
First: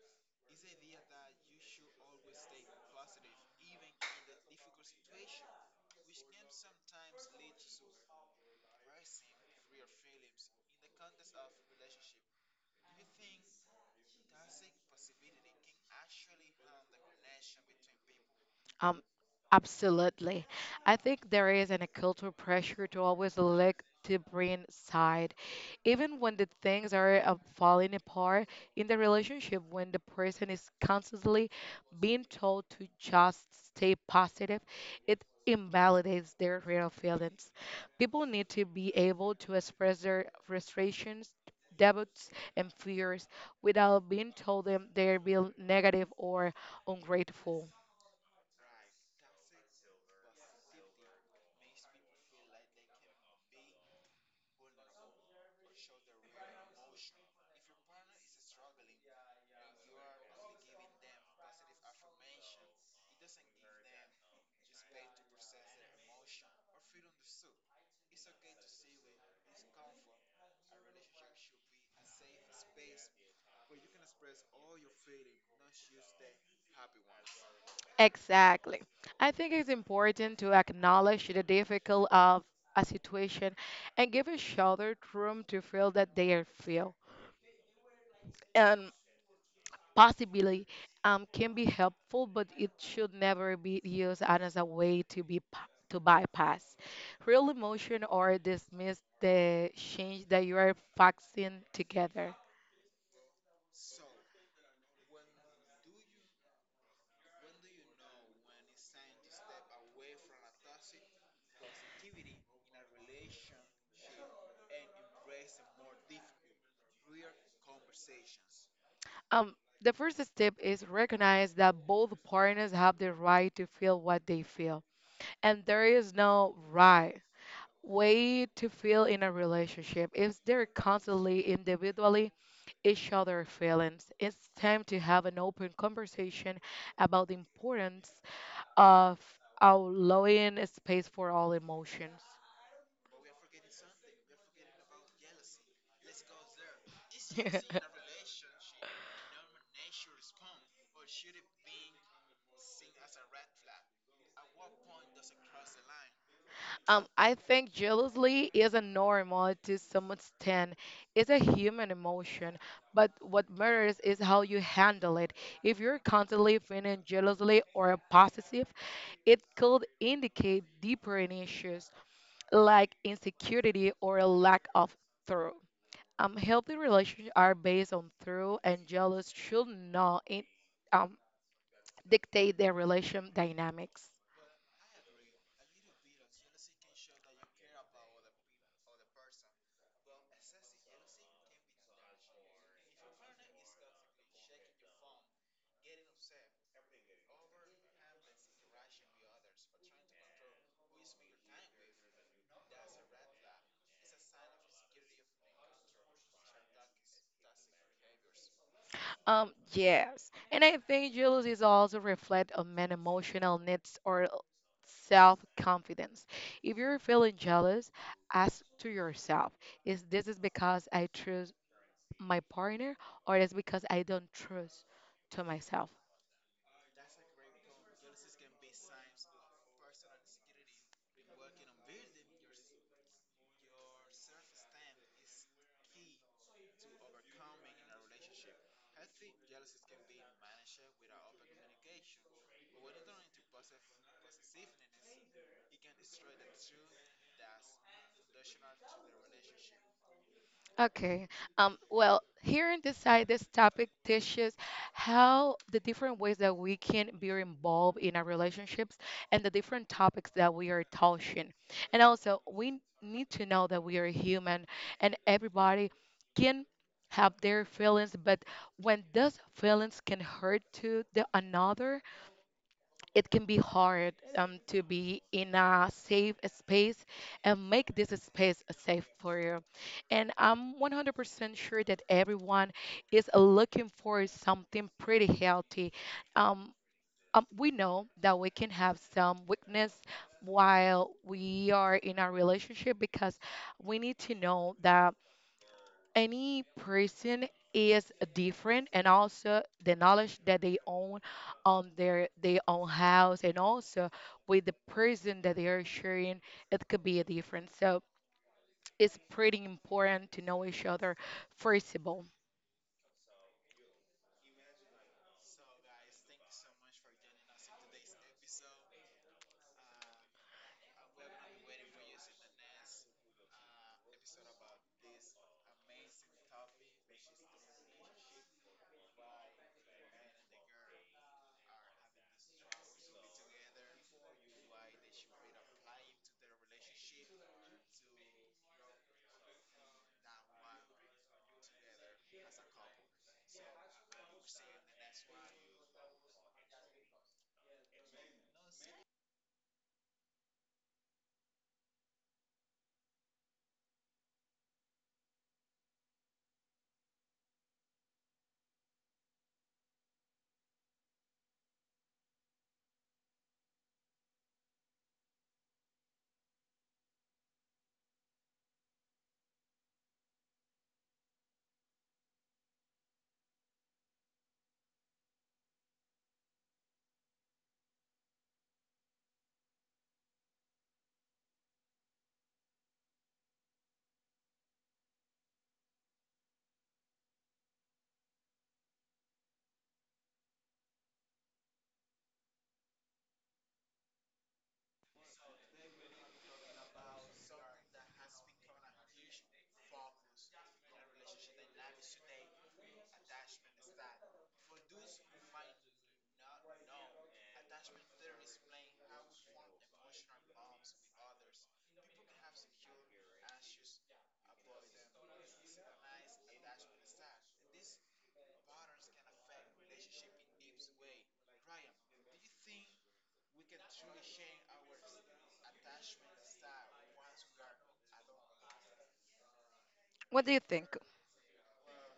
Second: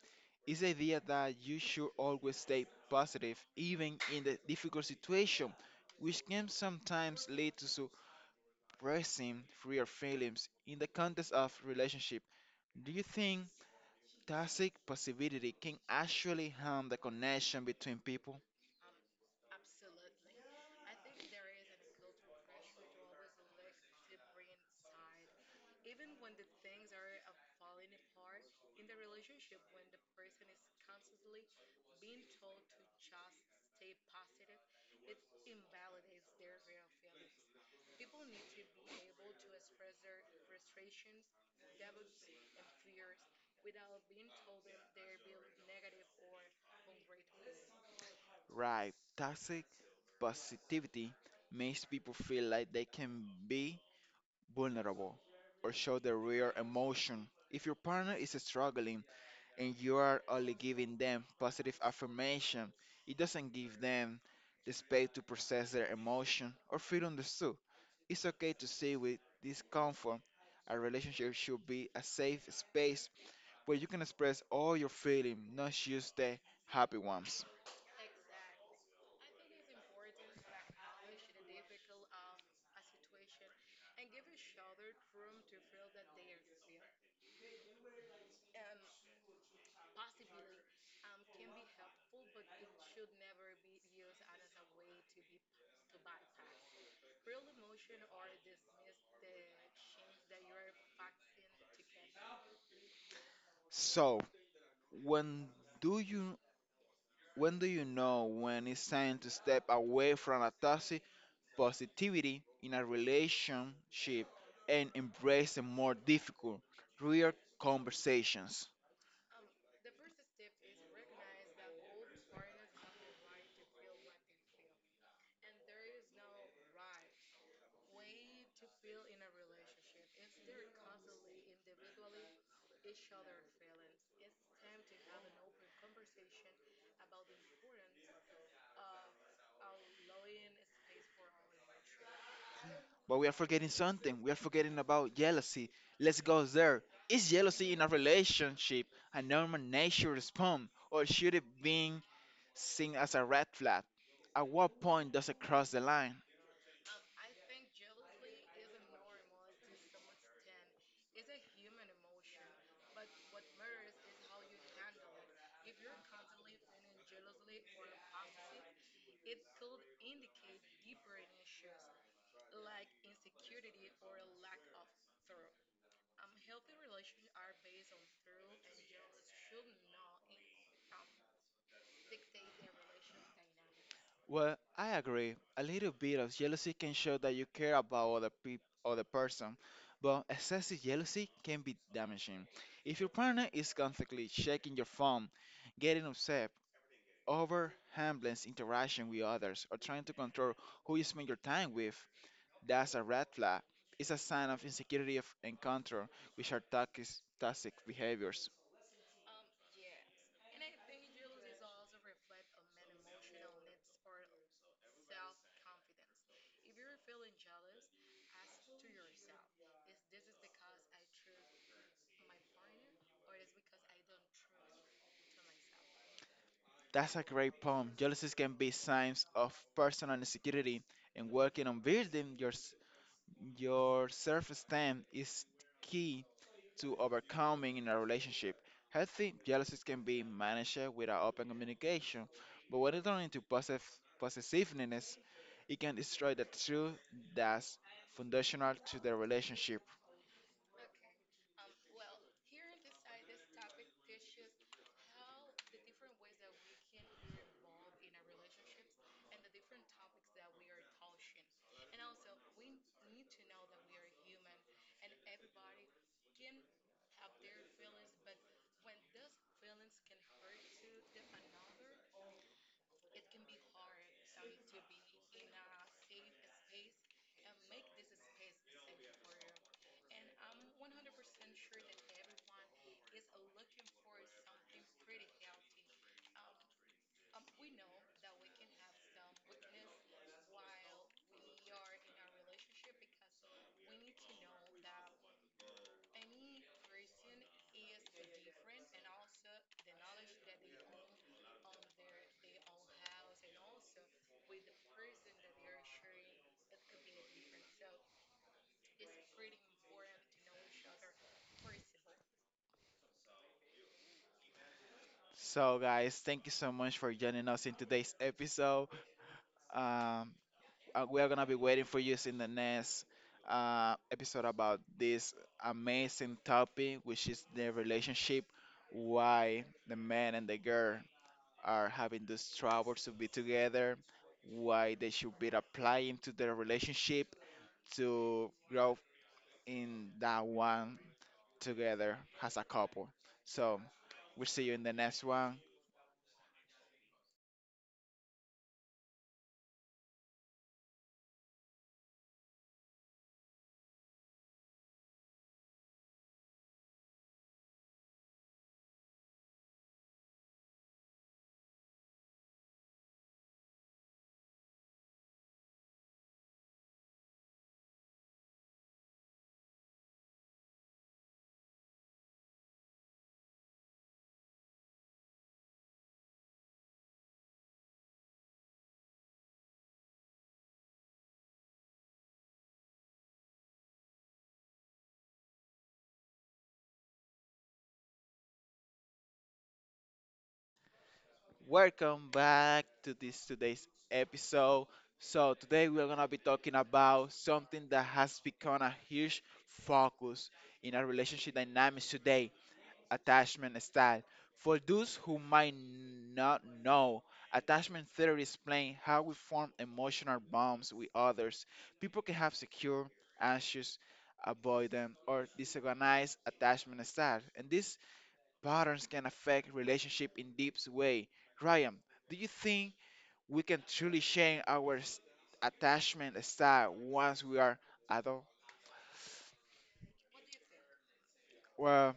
Speaker 1: It's the idea that you should always stay positive, even in the difficult situation, which can sometimes lead to suppressing real feelings in the context of relationship. Do you think toxic positivity can actually harm the connection between people?
Speaker 2: Um, absolutely. I think there is an, a cultural pressure to always look to bring side, even when the things are uh, falling apart in the relationship. When the person is constantly being told to just stay positive, it invalidates their real feelings. People need to be able to express their frustrations, doubts, and fears without being told them they're being negative or ungrateful.
Speaker 1: Right, toxic positivity makes people feel like they can be vulnerable or show their real emotion. If your partner is struggling and you are only giving them positive affirmation, it doesn't give them the space to process their emotion or feel understood. It's okay to sit with discomfort. A relationship should be a safe space where you can express all your feelings, not just the happy ones.
Speaker 2: Exactly. I think it's important to acknowledge the difficult of a situation and give each other room to feel that they are feel. And possibly um, can be helpful, but it should never be used as a way to be pa- to bypass real emotion or dismiss the change that you are facing together.
Speaker 1: So, When do you when do you know when it's time to step away from a toxic positivity in a relationship and embrace a more difficult, real conversations?
Speaker 2: Um, the first step is recognize that both partners have the right to feel what they feel and there is no right way to feel in a relationship. If they're constantly individually each other feelings, it's time to have an open conversation about the importance of allowing a space for all emotions.
Speaker 1: But we are forgetting something. We are forgetting about jealousy. Let's go there. Is jealousy in a relationship a normal nature response, or should it be seen as a red flag? At what point does it cross the line?
Speaker 2: Um, I think jealousy is a normal to some extent. It's a human emotion, but what matters is how you handle it. If you're constantly feeling jealously or possessive, it could indicate deeper issues like insecurity or a lack of through. Um, healthy relationships are based on through, and jealous should not in, um, dictate their relation dynamics.
Speaker 1: Well, I agree. A little bit of jealousy can show that you care about other people, other person, but excessive jealousy can be damaging. If your partner is constantly checking your phone, getting upset, over handling interaction with others, or trying to control who you spend your time with, that's a red flag. It's a sign of insecurity of and control, which are toxic, toxic behaviors.
Speaker 2: Um, yes. And I think jealousy is also reflect on man emotional needs or self-confidence. If you're feeling jealous, ask to yourself, is this is because I trust my partner or is because I don't trust to myself?
Speaker 1: That's a great poem. Jealousy can be signs of personal insecurity and working on building yours your self esteem is key to overcoming in a relationship. Healthy jealousies can be managed without open communication, but when it turns into possess- possessiveness, it can destroy the truth that's foundational to the relationship.
Speaker 2: Okay. Um, well, here in this side, this topic dishes how the different ways that we can be involved in our relationships and the different topics that we are touching. And also, we need to know that we are human and everybody can have their feelings, but when those feelings can hurt to the another, it can be hard um, to be in a safe space and make this space safe for you. And I'm one hundred percent sure that everyone is looking for something pretty healthy. Um, um, we know that we can have some weakness while we are in a relationship because we need to know that any person is different and also the knowledge that they own on their their own house and also with the person that they are sharing, it could be a difference, so it's pretty important to know each other first of all.
Speaker 1: So, guys, thank you so much for joining us in today's episode. Um, Uh, we are gonna be waiting for you in the next uh, episode about this amazing topic, which is the relationship, why the man and the girl are having this trouble to be together, why they should be applying to their relationship to grow in that one together as a couple. So we'll see you in the next one. Welcome back to this today's episode. So today we are gonna be talking about something that has become a huge focus in our relationship dynamics today, attachment style. For those who might not know, attachment theory explains how we form emotional bonds with others. People can have secure, anxious, avoidant, or disorganized attachment style, and this patterns can affect relationship in deep way. Ryan, do you think we can truly change our s- attachment style once we are adult?
Speaker 2: What do you think?
Speaker 1: Well,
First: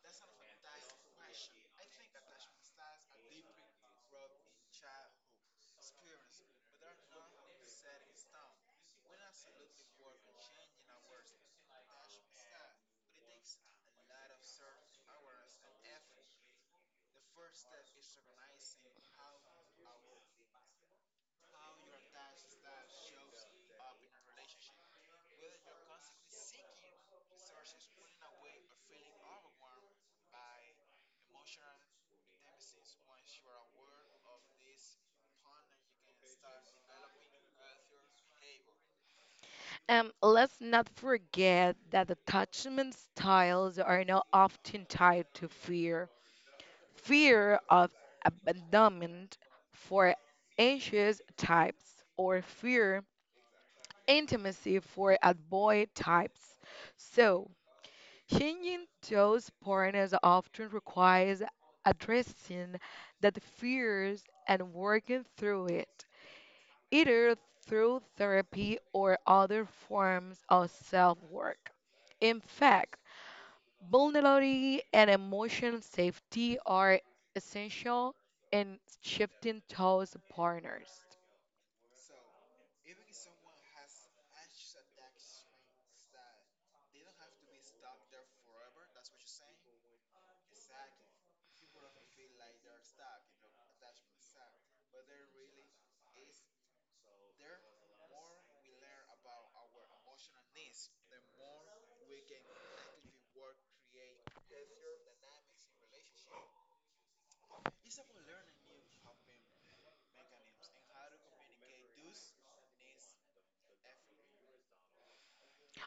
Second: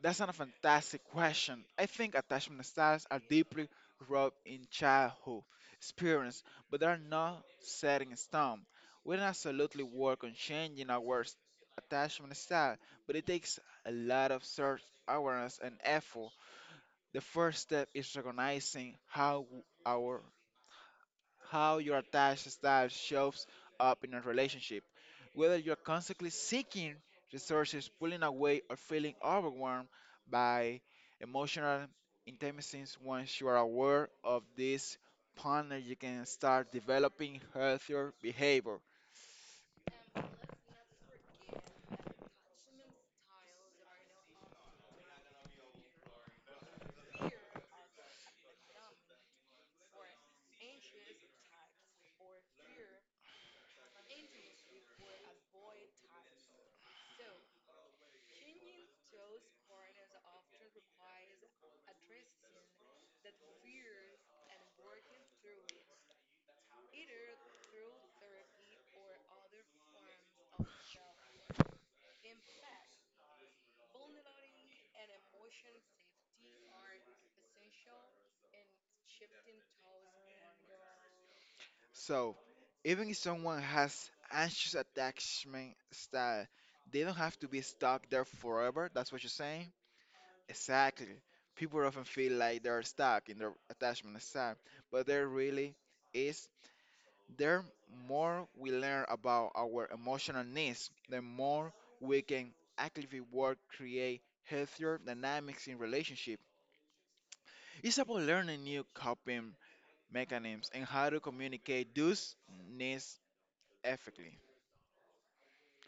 Speaker 1: that's not a fantastic question. I think attachment styles are deeply rooted in childhood experience, but they are not set in stone. We can absolutely work on changing our s- attachment style, but it takes a lot of self awareness and effort. The first step is recognizing how our how your attached style shows up in a relationship. Whether you're constantly seeking resources, pulling away, or feeling overwhelmed by emotional intimacies, once you are aware of this partner, you can start developing healthier behavior.
Speaker 2: Um, let's not forget that attachment styles are not often tied to fear. Fear of abandonment for anxious types, or fear intimacy for avoid types. So, changing those partners often requires addressing that fears and working through it, either through therapy or other forms of self work. In fact, vulnerability and emotional safety are essential in shifting those partners.
Speaker 1: So, even if someone has anxious attachment style, they don't have to be stuck there forever. That's what you're saying. Exactly. People often feel like they're stuck in their attachment style, but there really is. The more we learn about our emotional needs, the more we can actively work create healthier dynamics in relationship. It's about learning new coping mechanisms and how to communicate those needs effectively.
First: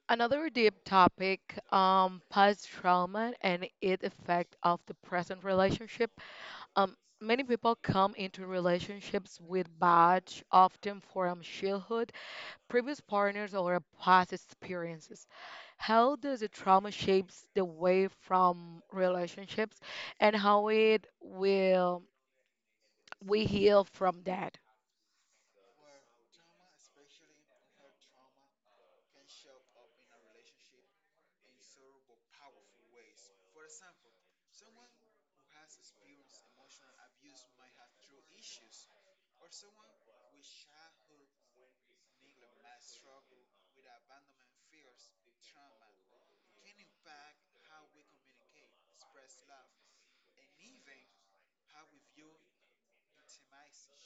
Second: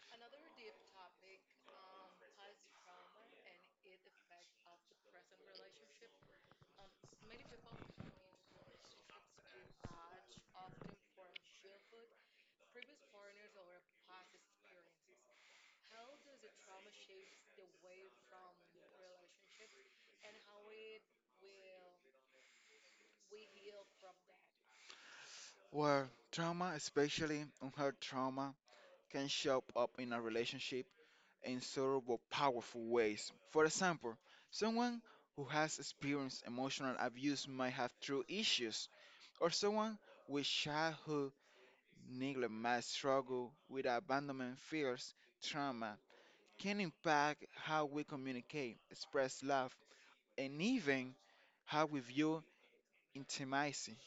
Speaker 2: Another deep topic, um, past trauma and its effect of the present relationship. Um, many people come into relationships with baggage, often from childhood, previous partners, or past experiences. How does the trauma shapes the way from relationships, and how it will we heal from that?
Speaker 1: Well, trauma, especially unhealed trauma, can show up in a relationship in several powerful ways. For example, someone who has experienced emotional abuse might have true issues, or someone with childhood neglect might struggle with abandonment fears, trauma can impact how we communicate, express love, and even how we view intimacy.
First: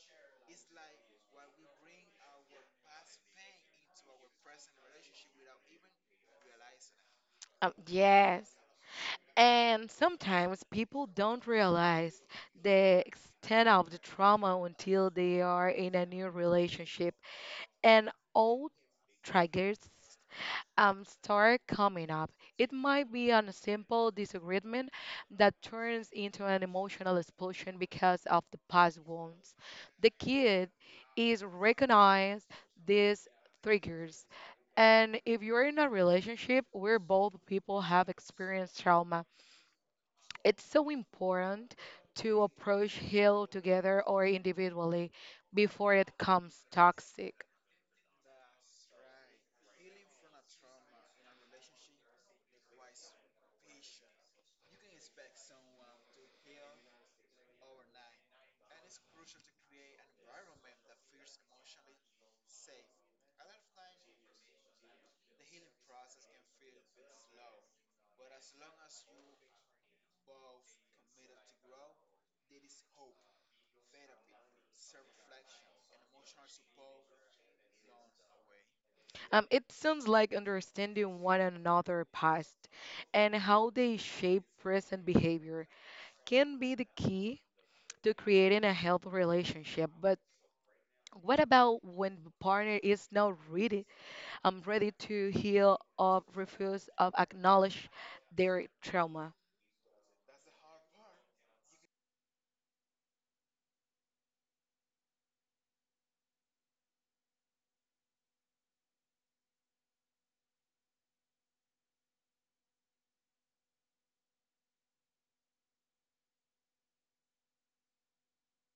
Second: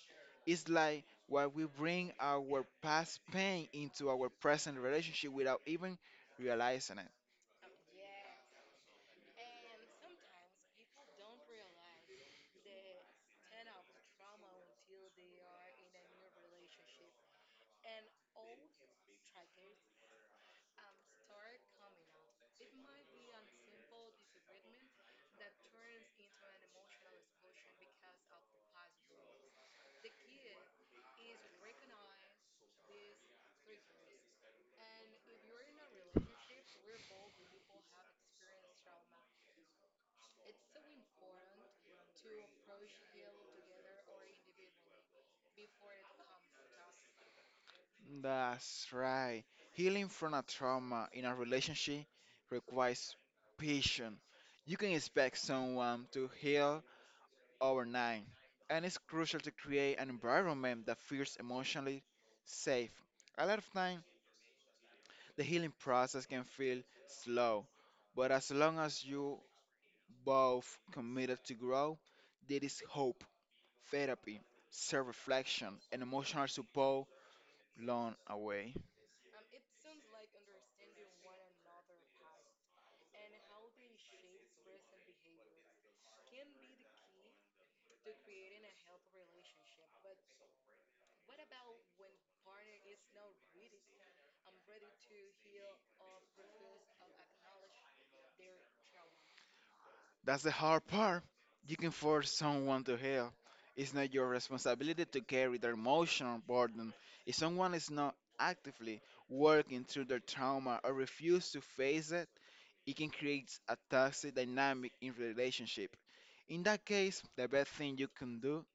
Speaker 1: It's like why we bring our past pain into our present relationship without even realizing it.
Speaker 2: Um, yes. And sometimes people don't realize the extent of the trauma until they are in a new relationship and old triggers um, start coming up. It might be on a simple disagreement that turns into an emotional explosion because of the past wounds. The kid is recognize these triggers. And if you're in a relationship where both people have experienced trauma, it's so important to approach heal together or individually before it comes toxic.
Speaker 1: That's right. Healing from a trauma in a relationship requires patience. You can expect someone to heal overnight, and it's crucial to create an environment that feels emotionally safe. A lot of time, the healing process can feel slow, but as long as you both committed to grow, there is hope, therapy, self-reflection, and emotional support along the way.
Speaker 2: Um, it sounds like understanding one another past and how they shape present behavior can be the key to creating a healthy relationship. But what about when the partner is not ready? I'm ready to heal or refuse or acknowledge their trauma.
Speaker 1: That's the hard part. You can force someone to help. It's not your responsibility to carry their emotional burden. If someone is not actively working through their trauma or refuse to face it, it can create a toxic dynamic in relationship. In that case, the best thing you can do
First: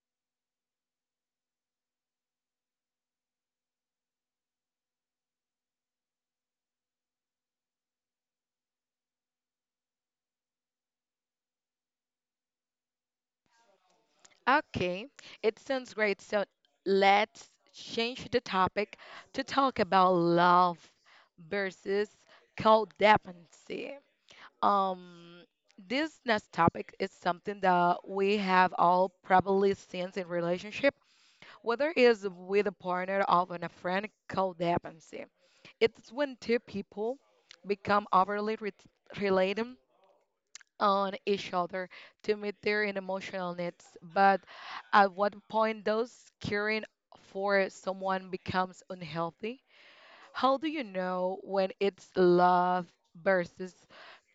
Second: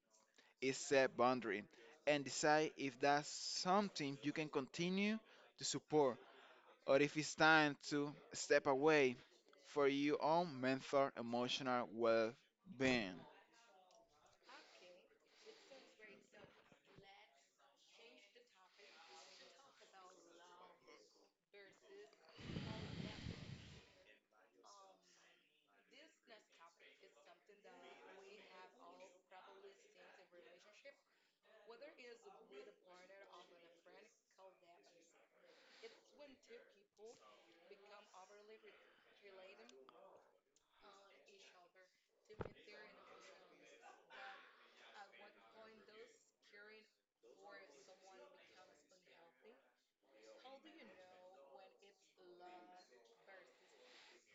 Speaker 1: is set boundary and decide if that's something you can continue to support or if it's time to step away for your own mental emotional well-being.
Speaker 2: Okay, it sounds great. So let's change the topic to talk about love versus codependency. Um, this next topic is something that we have all probably seen in relationship, whether it's with a partner or with a friend, codependency. It's when two people become overly re- related on each other to meet their emotional needs. But at what point does caring for someone becomes unhealthy? How do you know when it's love versus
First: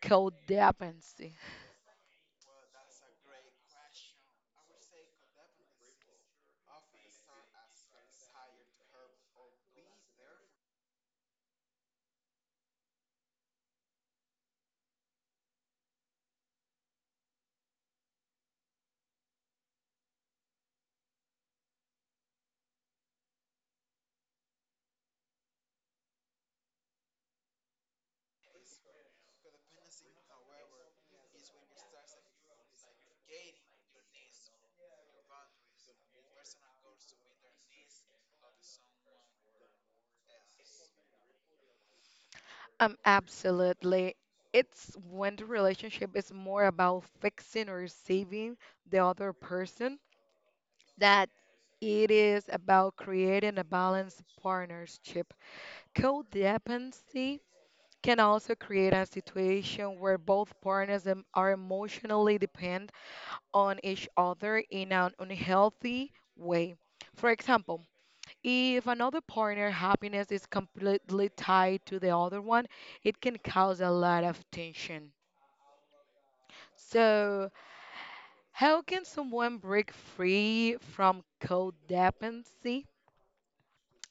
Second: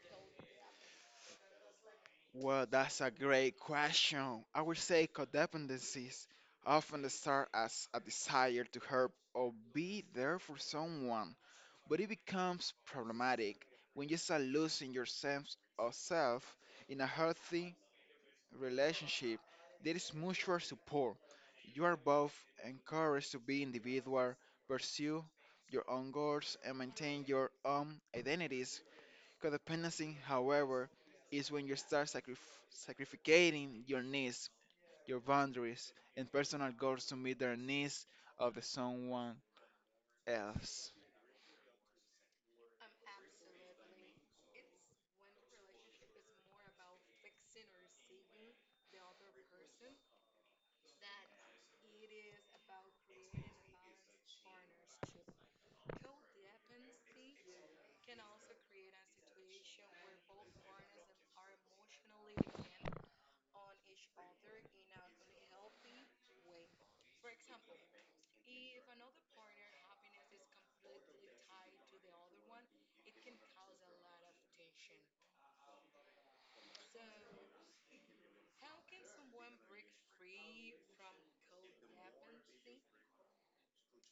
Speaker 2: codependency?
Speaker 1: Well, that's a great question. I would say codependencies often start as a desire to help or be there for someone, but it becomes problematic when you start losing your sense of self in a healthy relationship, there is mutual support. You are both encouraged to be individual, pursue your own goals, and maintain your own identities. Codependency, however, is when you start sacrif- sacrificating your needs, your boundaries, and personal goals to meet the needs of the someone else.
Speaker 2: Um, absolutely. It's when the relationship is more about fixing or saving the other person that it is about creating a balanced partnership. Codependency can also create a situation where both partners em- are emotionally dependent on each other in an unhealthy way. For example, if another partner happiness is completely tied to the other one, it can cause a lot of tension. So, how can someone break free from codependency?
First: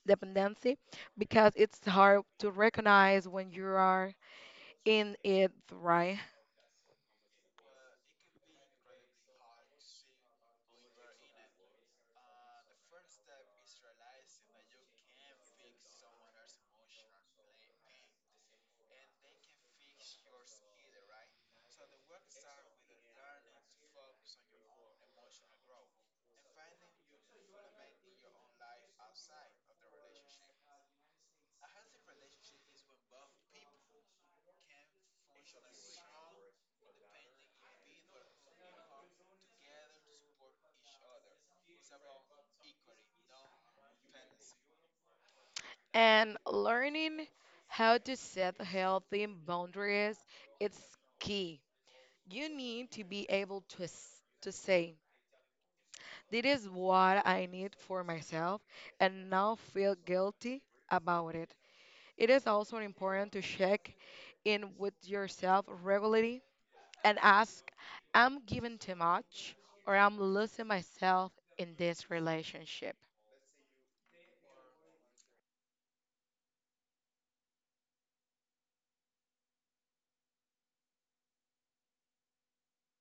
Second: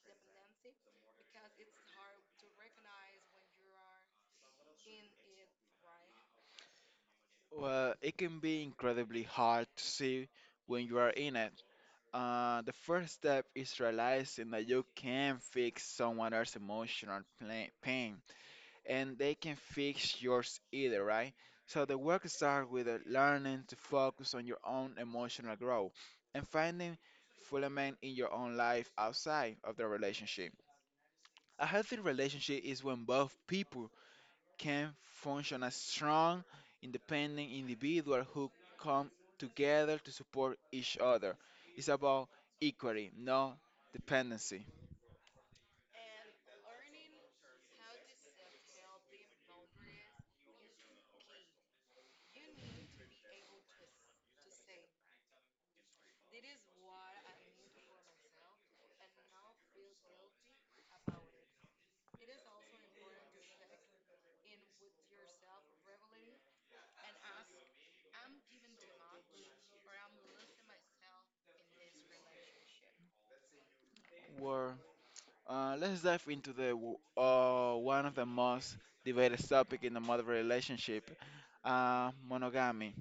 Speaker 2: Dependency, because it's hard to recognize when you are in it, right?
Speaker 1: Well, it can be incredibly hard to see when you are in it. Uh, the first step is realizing that you can fix someone else's emotional pla- pain and they can fix yours either, right? So the work starts with uh, learning to focus on your own emotional growth and finding fulfillment in your own life outside of the relationship. A healthy relationship is when both people can function as strong, independent individuals who come together to support each other. It's about equality, not dependency.
Speaker 2: And learning how to set healthy boundaries is key. You need to be able to s- to say, "This is what I need for myself," and not feel guilty about it. It is also important to check in with yourself regularly and ask, "I'm giving too much, or I'm losing myself in this relationship."
Speaker 1: Well, uh, let's dive into the w- uh, one of the most debated topic in the modern relationship, uh, monogamy.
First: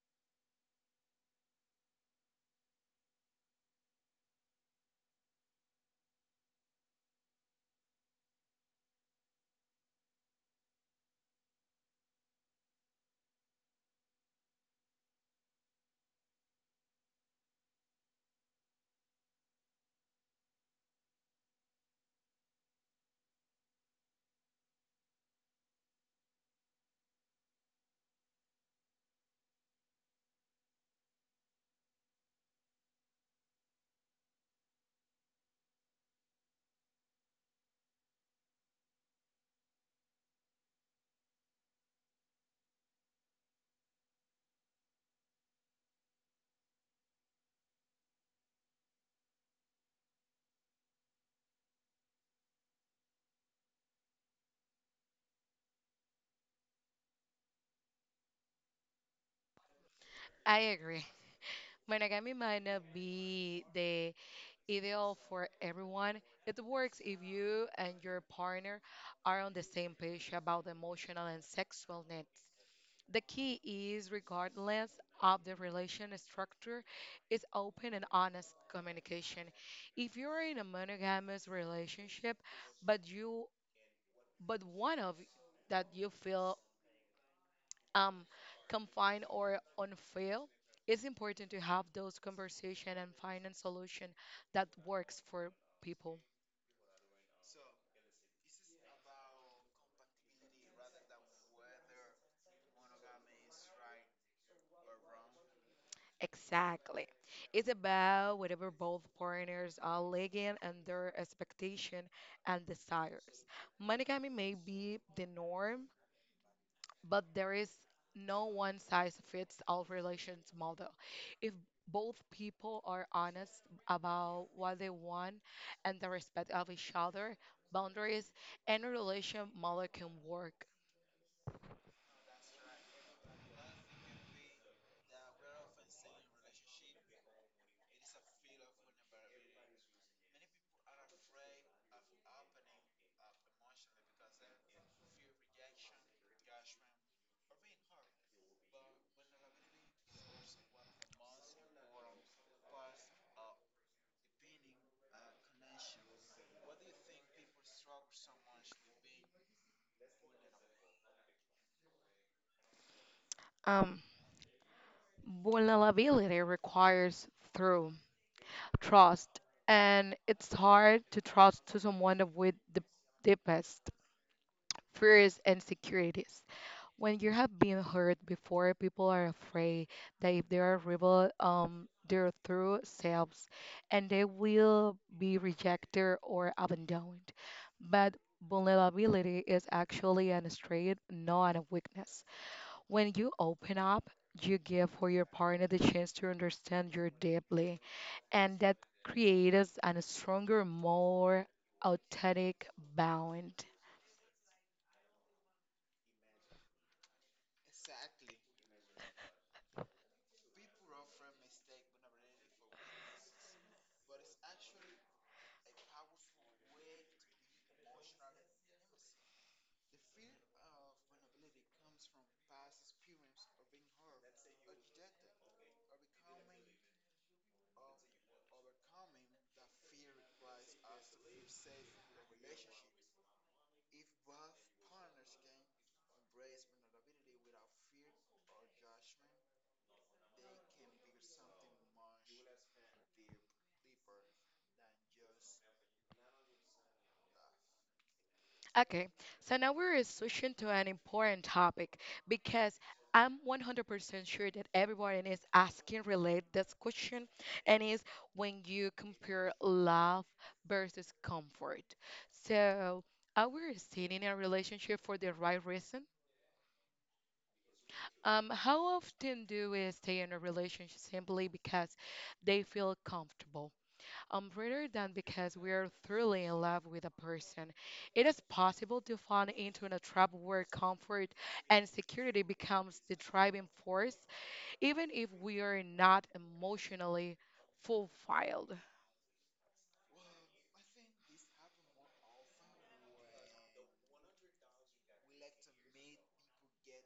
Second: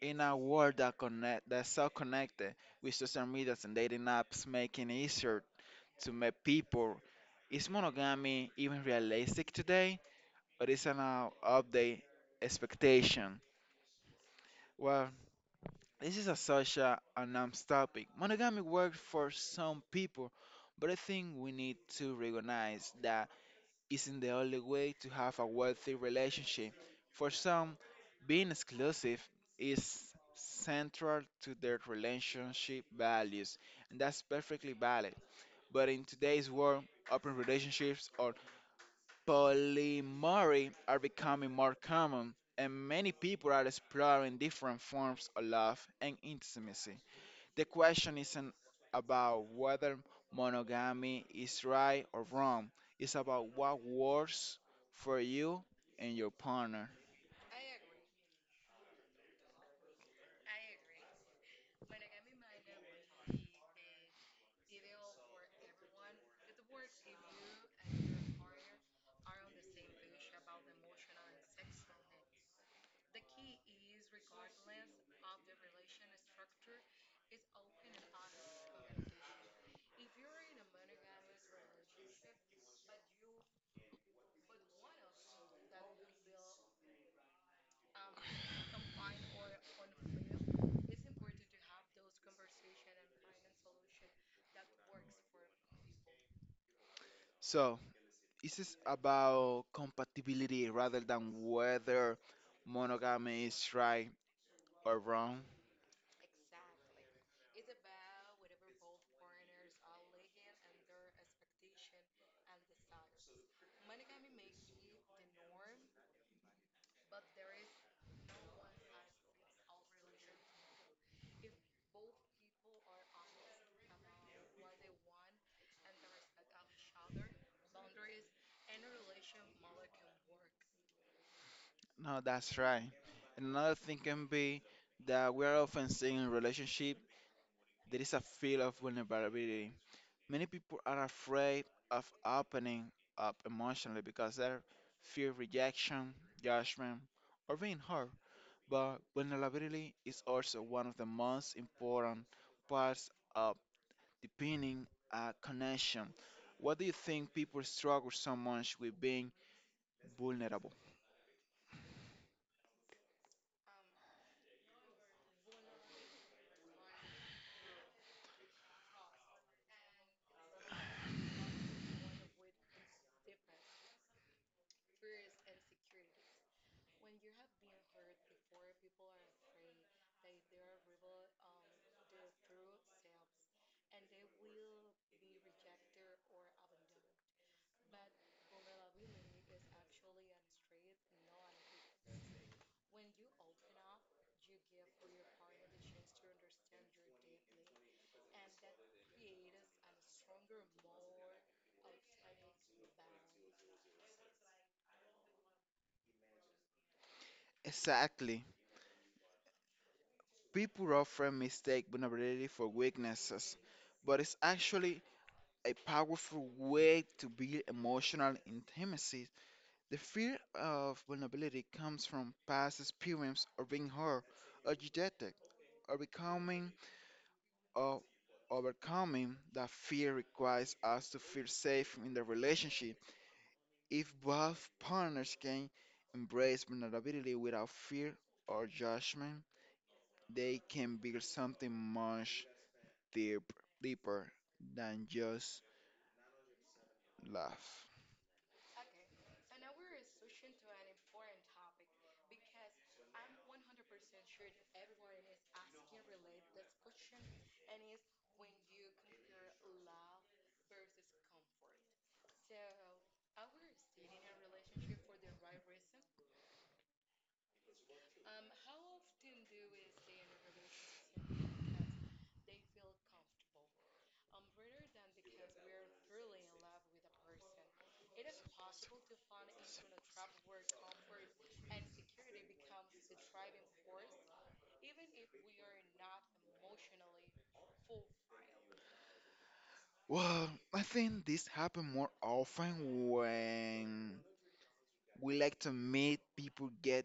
Speaker 1: In a world that connect that's so connected with social medias and dating apps, making it easier to meet people, is monogamy even realistic today? But it's an uh, update expectation. Well, this is a such a, a nuanced topic. Monogamy works for some people, but I think we need to recognize that isn't the only way to have a wealthy relationship. For some, being exclusive is central to their relationship values, and that's perfectly valid. But in today's world, open relationships or Polyamory are becoming more common, and many people are exploring different forms of love and intimacy. The question isn't about whether monogamy is right or wrong, it's about what works for you and your partner.
Speaker 2: I agree. Monogamy might not be the ideal for everyone. It works if you and your partner are on the same page about the emotional and sexual needs. The key is, regardless of the relation structure, is open and honest communication. If you're in a monogamous relationship, but you but one of that you feel um, confined or unfair, it's important to have those conversation and find a solution that works for people.
Speaker 1: So, this is about compatibility rather than whether monogamy is right or wrong.
Speaker 2: Exactly. It's about whatever both partners are lagging and their expectation and desires. Monogamy may be the norm, but there is no one size fits all relations model. If both people are honest about what they want and the respect of each other, boundaries, any relation model can work.
Speaker 1: No, that's right. And another thing can be that we are often seeing in relationship there is a feel of vulnerability. Many people are afraid of opening up emotionally because they fear rejection, judgment, or being hurt. But vulnerability is also one of the most important parts of deepening a connection. What do you think people struggle so much with being vulnerable?
Speaker 2: Um, vulnerability requires through trust, and it's hard to trust to someone with the deepest fears and securities. When you have been hurt before, people are afraid that if they are rebel, um, their true selves, and they will be rejected or abandoned. But vulnerability is actually an strength, not a weakness. When you open up, you give for your partner the chance to understand you deeply, and that creates a stronger, more authentic bond.
Speaker 1: Exactly. People often mistake vulnerability for weaknesses, but it's actually a powerful way to build emotional intimacy. The fear of vulnerability comes from past experience of being hurt or rejected or becoming or overcoming that fear requires us to feel safe in the relationship. If both partners can embrace vulnerability without fear or judgment, they can build something much deep, deeper than just love.
Speaker 2: Okay, so now we're switching to an important topic because I'm one hundred percent sure that everyone is asking relate this question, and is when you compare love versus comfort. So, are we staying in a relationship for the right reason? Um, how often do we stay in a relationship simply because they feel comfortable? Um, rather than because we're thoroughly in love with a person. It is possible to fall into a trap where comfort and security becomes the driving force, even if we are not emotionally fulfilled.
Speaker 1: Well, I think this happens more often when we like to make people get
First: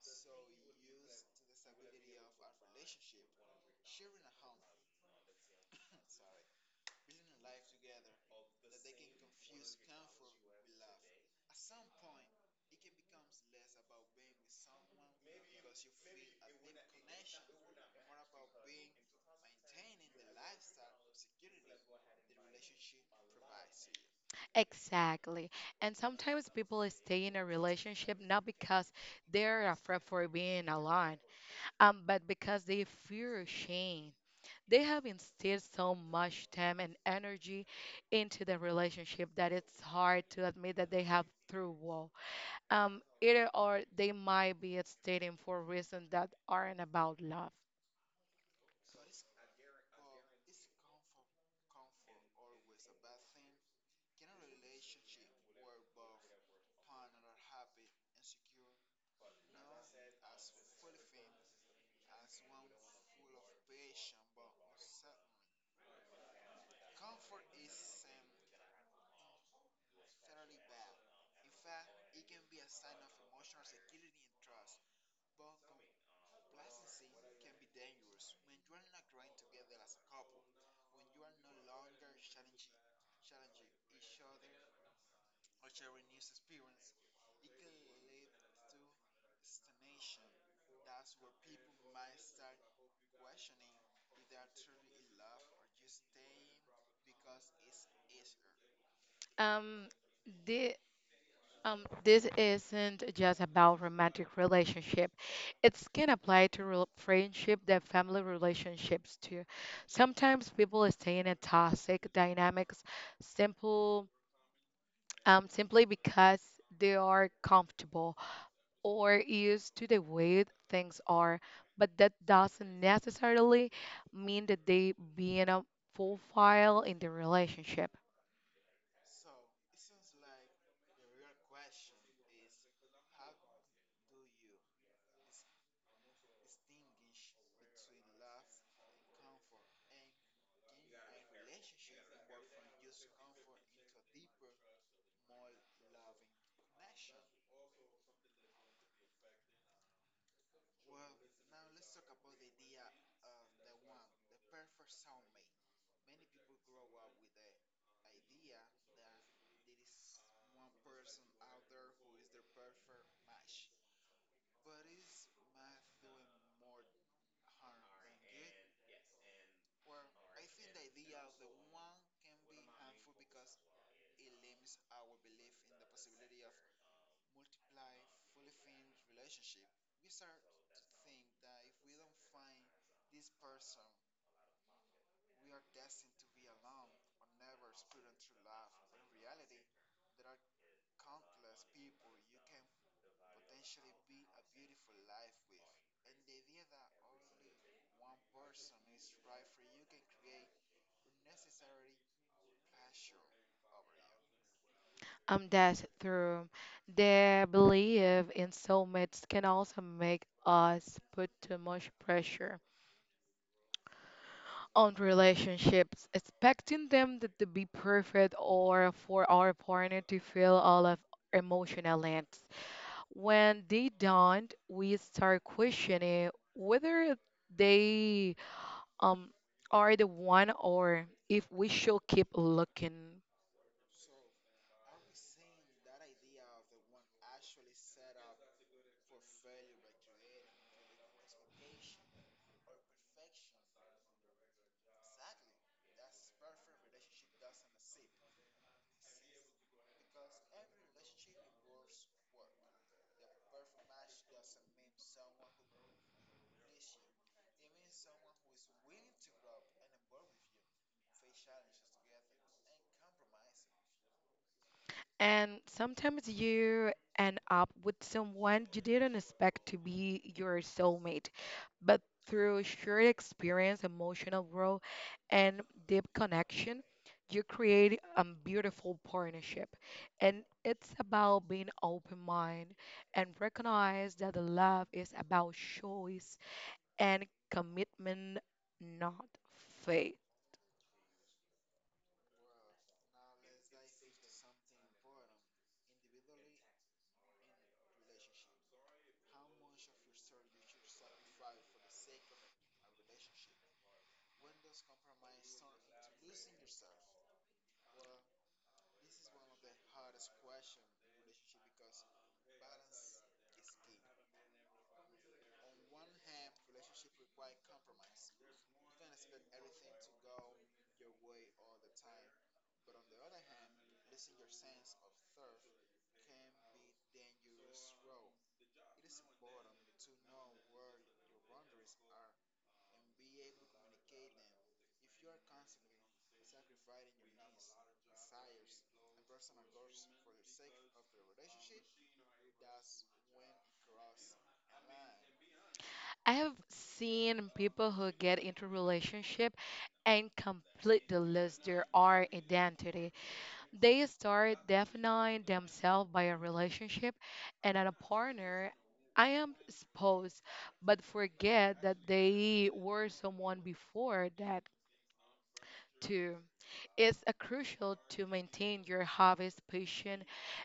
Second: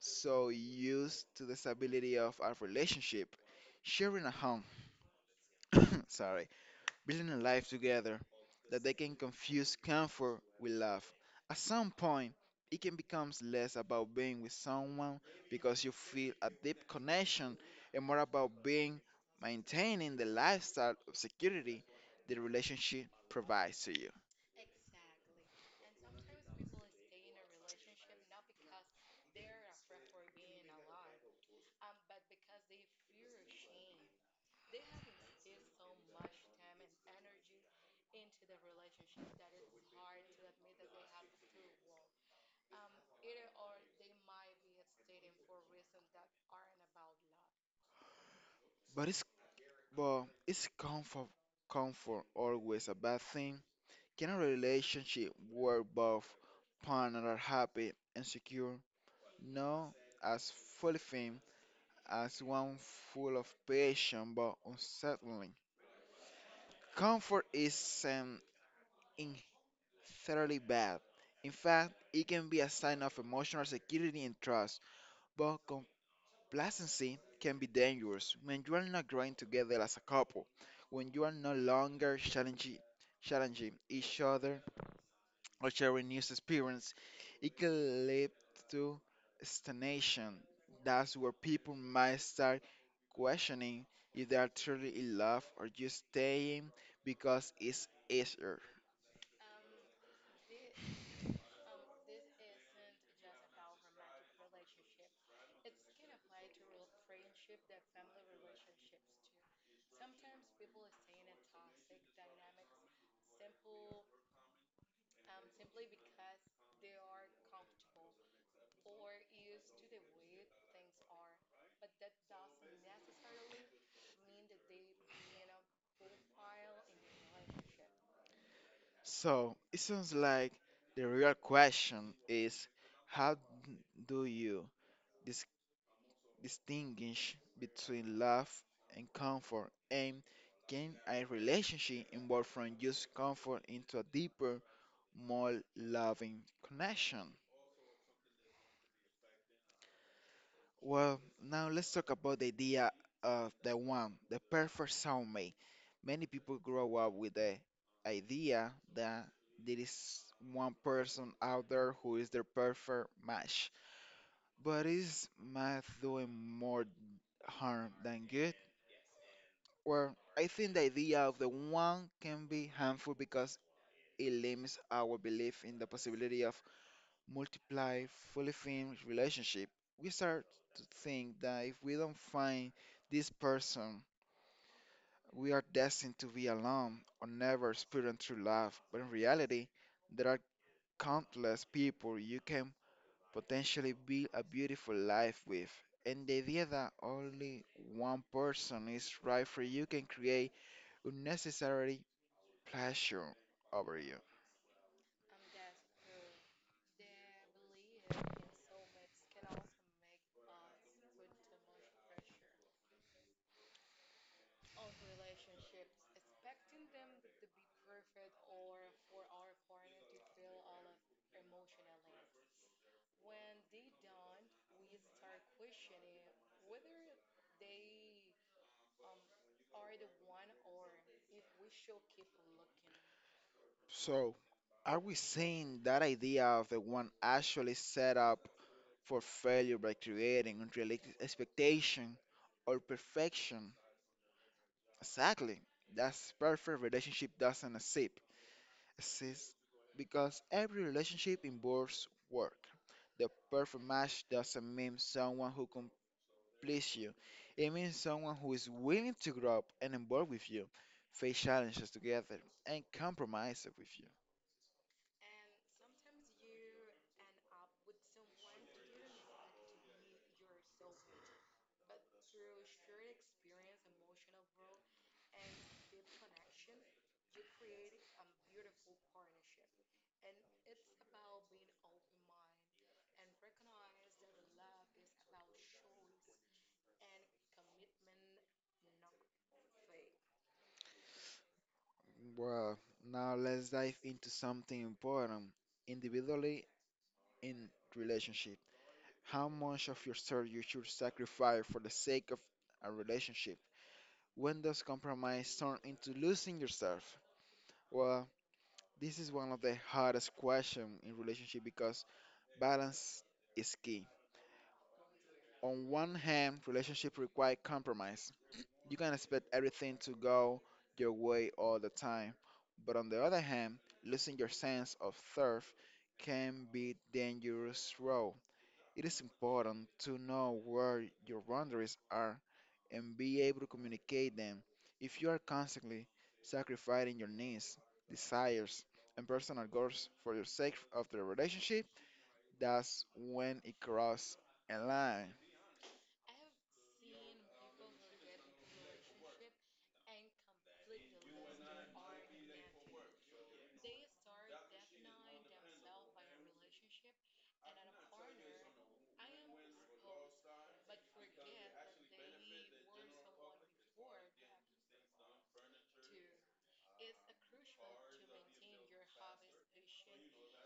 Speaker 1: so used to the stability of our relationship, sharing a home, sorry, building a life together that they can confuse comfort with love. At some point, it can become less about being with someone because you feel a deep connection and more about being maintaining the lifestyle of security the relationship provides to you.
Speaker 2: Exactly. And sometimes people stay in a relationship not because they're afraid for being alone, um, but because they fear change. They have instilled so much time and energy into the relationship that it's hard to admit that they have through wall. Um, either or they might be stating for reasons that aren't about love.
Speaker 1: But it's but is comfort comfort always a bad thing? Can a relationship where both partners are happy and secure? No, as fully as one full of passion but unsettling. Comfort is um, inherently bad. In fact, it can be a sign of emotional security and trust, but complacency can be dangerous when you are not growing together as a couple, when you are no longer challenging, challenging each other or sharing new experience, it can lead to stagnation. That's where people might start questioning if they are truly in love or just staying because it's easier.
Speaker 2: Um, the um, this isn't just about romantic relationship. It can apply to rel friendship, the family relationships too. Sometimes people stay in a toxic dynamics, simple um, simply because they are comfortable or used to the way things are. But that doesn't necessarily mean that they being a full file in the relationship.
Speaker 1: So it sounds like the real question is how d- do you dis- distinguish between love and comfort and can a relationship evolve from just comfort into a deeper more loving connection. Well, now let's talk about the idea of the one, the perfect soulmate. Many people grow up with the idea that there is one person out there who is their perfect match. But is math doing more harm than good? Well, I think the idea of the one can be harmful because it limits our belief in the possibility of multiply, fully formed relationship, we start to think that if we don't find this person, we are destined to be alone or never experience true love. But in reality, there are countless people you can potentially build a beautiful life with. And the idea that only one person is right for you can create unnecessary pressure over you.
Speaker 2: Um, that's through. The belief in soulmates can also make us put too much pressure on relationships, expecting them to, to be perfect or for our partner to feel all of emotional needs. When they don't, we start questioning whether they um, are the one or if we should keep looking.
Speaker 1: So, are we saying that idea of the one actually set up for failure by creating unrealistic expectation or perfection. Exactly. That's perfect relationship doesn't exist exist because every relationship involves work. The perfect match doesn't mean someone who completes you. It means someone who is willing to grow up and evolve with you, face challenges together, and compromise with you.
Speaker 2: And sometimes you end up with someone you didn't expect to be your soulmate, but through shared experience, emotional growth, and deep connection, you create a beautiful partnership. And it's about being open minded and recognize that the love is about choice and commitment, not fate.
Speaker 1: Well, now let's dive into something important individually in relationship. How much of yourself you should sacrifice for the sake of a relationship? When does compromise turn into losing yourself? Well, this is one of the hardest questions in relationship because balance is key. On one hand, relationship require compromise. You can expect everything to go your way all the time. But on the other hand, losing your sense of self can be dangerous road. It is important to know where your boundaries are and be able to communicate them. If you are constantly sacrificing your needs, desires, and personal goals for the sake of the relationship, that's when it crosses a line.
Speaker 2: I have seen people who get into relationship and completely lose their own identity. They start defining themselves by a relationship and a partner. I am supposed, but forget that they were someone before that too. It's a crucial to maintain your hobbies, passion,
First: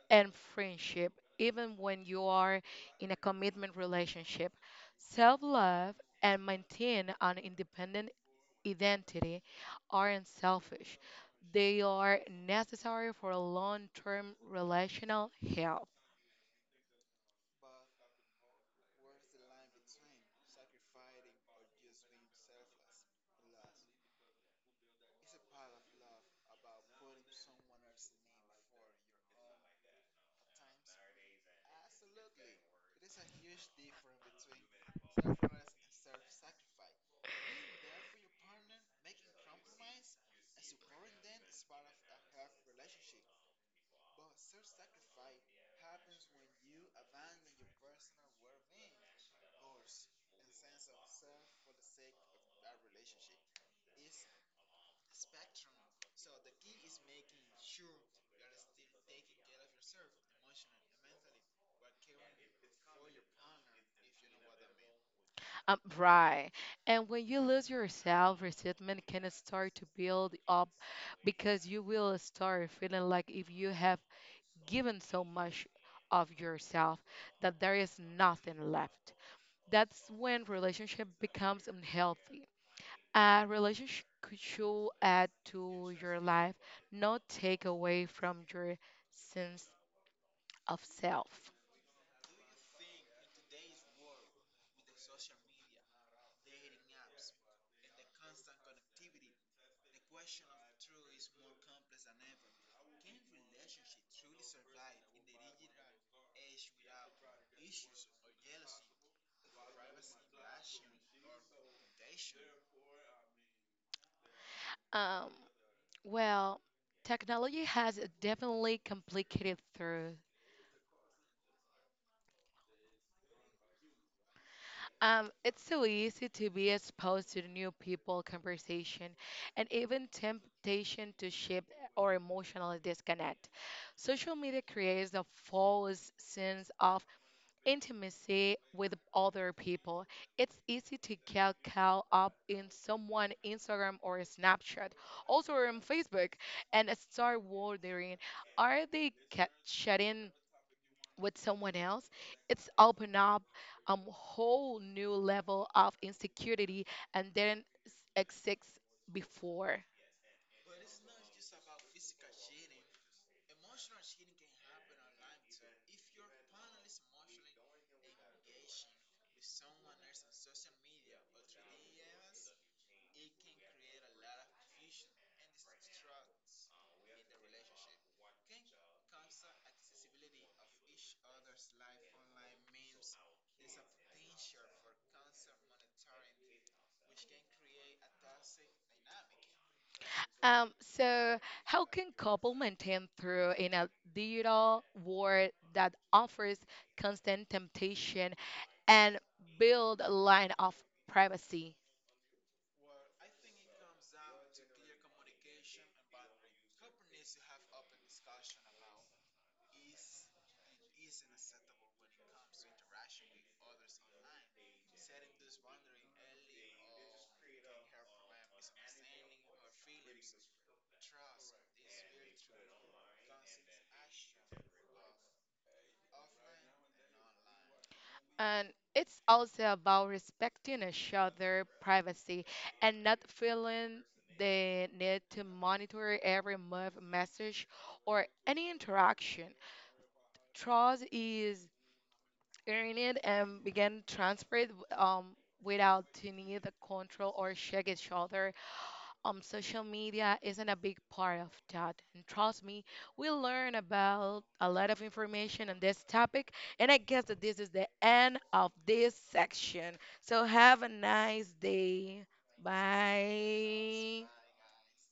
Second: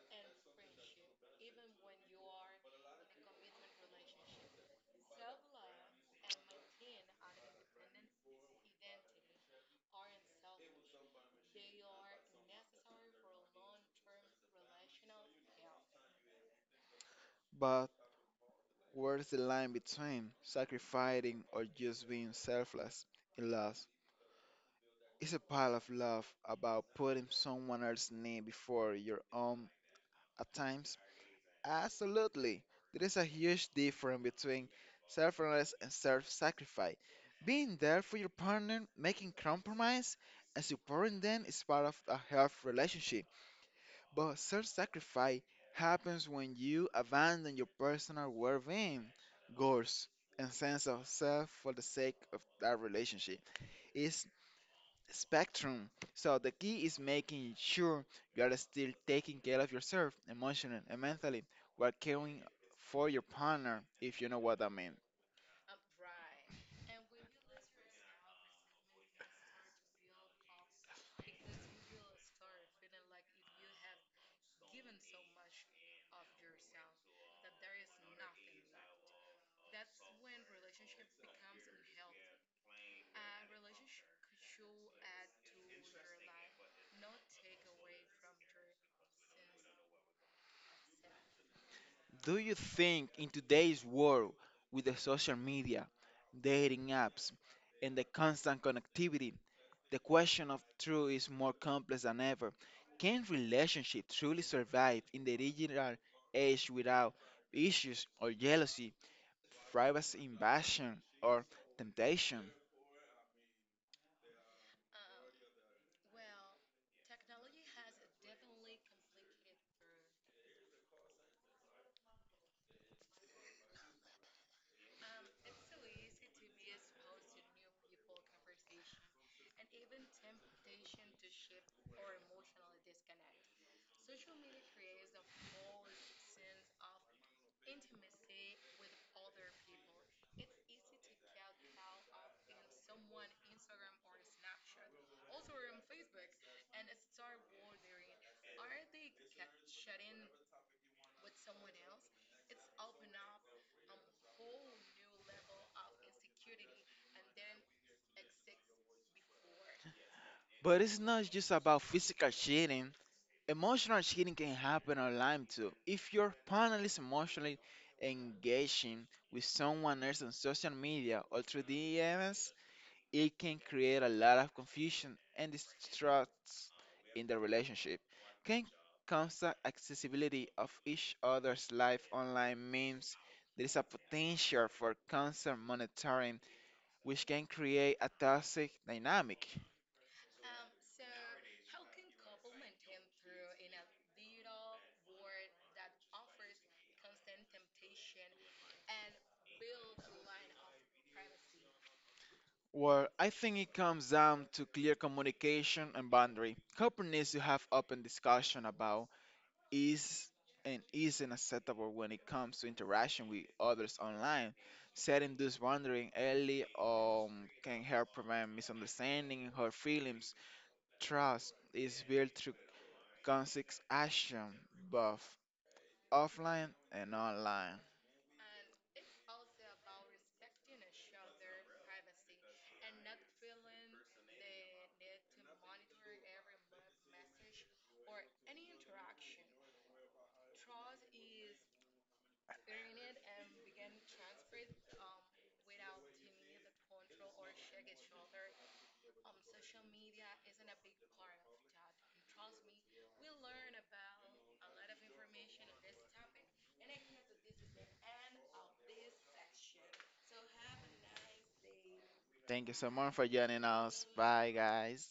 Speaker 2: and friendship, even when you are in a commitment relationship. Self love and maintain an independent identity aren't selfish, they are necessary for long term relational health.
Speaker 1: But where's the line between sacrificing or just being selfless in love? It's a pile of love about putting someone else's need before your own at times. Absolutely. There is a huge difference between selflessness and self-sacrifice. Being there for your partner, making compromise, and supporting them is part of a healthy relationship. But self-sacrifice happens when you abandon your personal well-being, goals, and sense of self for the sake of that relationship. It's spectrum. So the key is making sure you are still taking care of yourself emotionally and mentally while caring for your partner, if you know what I mean.
Speaker 2: Um, right. And when you lose yourself, resentment can start to build up because you will start feeling like if you have given so much of yourself that there is nothing left. That's when relationship becomes unhealthy. A relationship should add to your life, not take away from your sense of self.
Speaker 1: Do you think in today's world with the social media, dating apps, and the constant connectivity, the question of truth is more complex than ever? Can relationship truly survive in the digital age without issues or jealousy, privacy invasion, or temptation?
Speaker 2: Um, well, technology has definitely complicated through. Um, it's so easy to be exposed to the new people, conversation, and even temptation to shift or emotional disconnect. Social media creates a false sense of intimacy with other people. It's easy to get caught up in someone Instagram or Snapchat, also on Facebook, and start wondering, are they ca- shutting with someone else. It's open up a whole new level of insecurity and didn't s- exist before.
Speaker 1: But it's not just about physical cheating. Emotional cheating can happen online too. If your partner is emotionally engaging with someone else on social media or through D Ms, it can create a lot of confusion and distrust in the relationship. Can constant accessibility of each other's life online means there is a potential for constant monitoring, which can create a toxic dynamic.
Speaker 2: Um, so how can couple maintain through in a digital world that offers constant temptation and build a line of privacy?
Speaker 1: Well, I think it comes down to clear communication and boundary. Couple needs to have open discussion about is and isn't acceptable when it comes to interaction with others online. Setting this boundary early um, can help prevent misunderstanding and hurt feelings. Trust is built through conscious action, both offline and online.
Speaker 2: And it's also about respecting each other's privacy and not feeling the need to monitor every move, message, or any interaction. Trust is earning it and begin transfer it um, without to need the control or check each other. Um, social media isn't a big part of that. And trust me, we learn about a lot of information on this topic. And I guess that this is the end of this section. So have a nice day.
Speaker 1: Thank you so much for joining us.
Speaker 2: Bye.
Speaker 1: Bye, guys.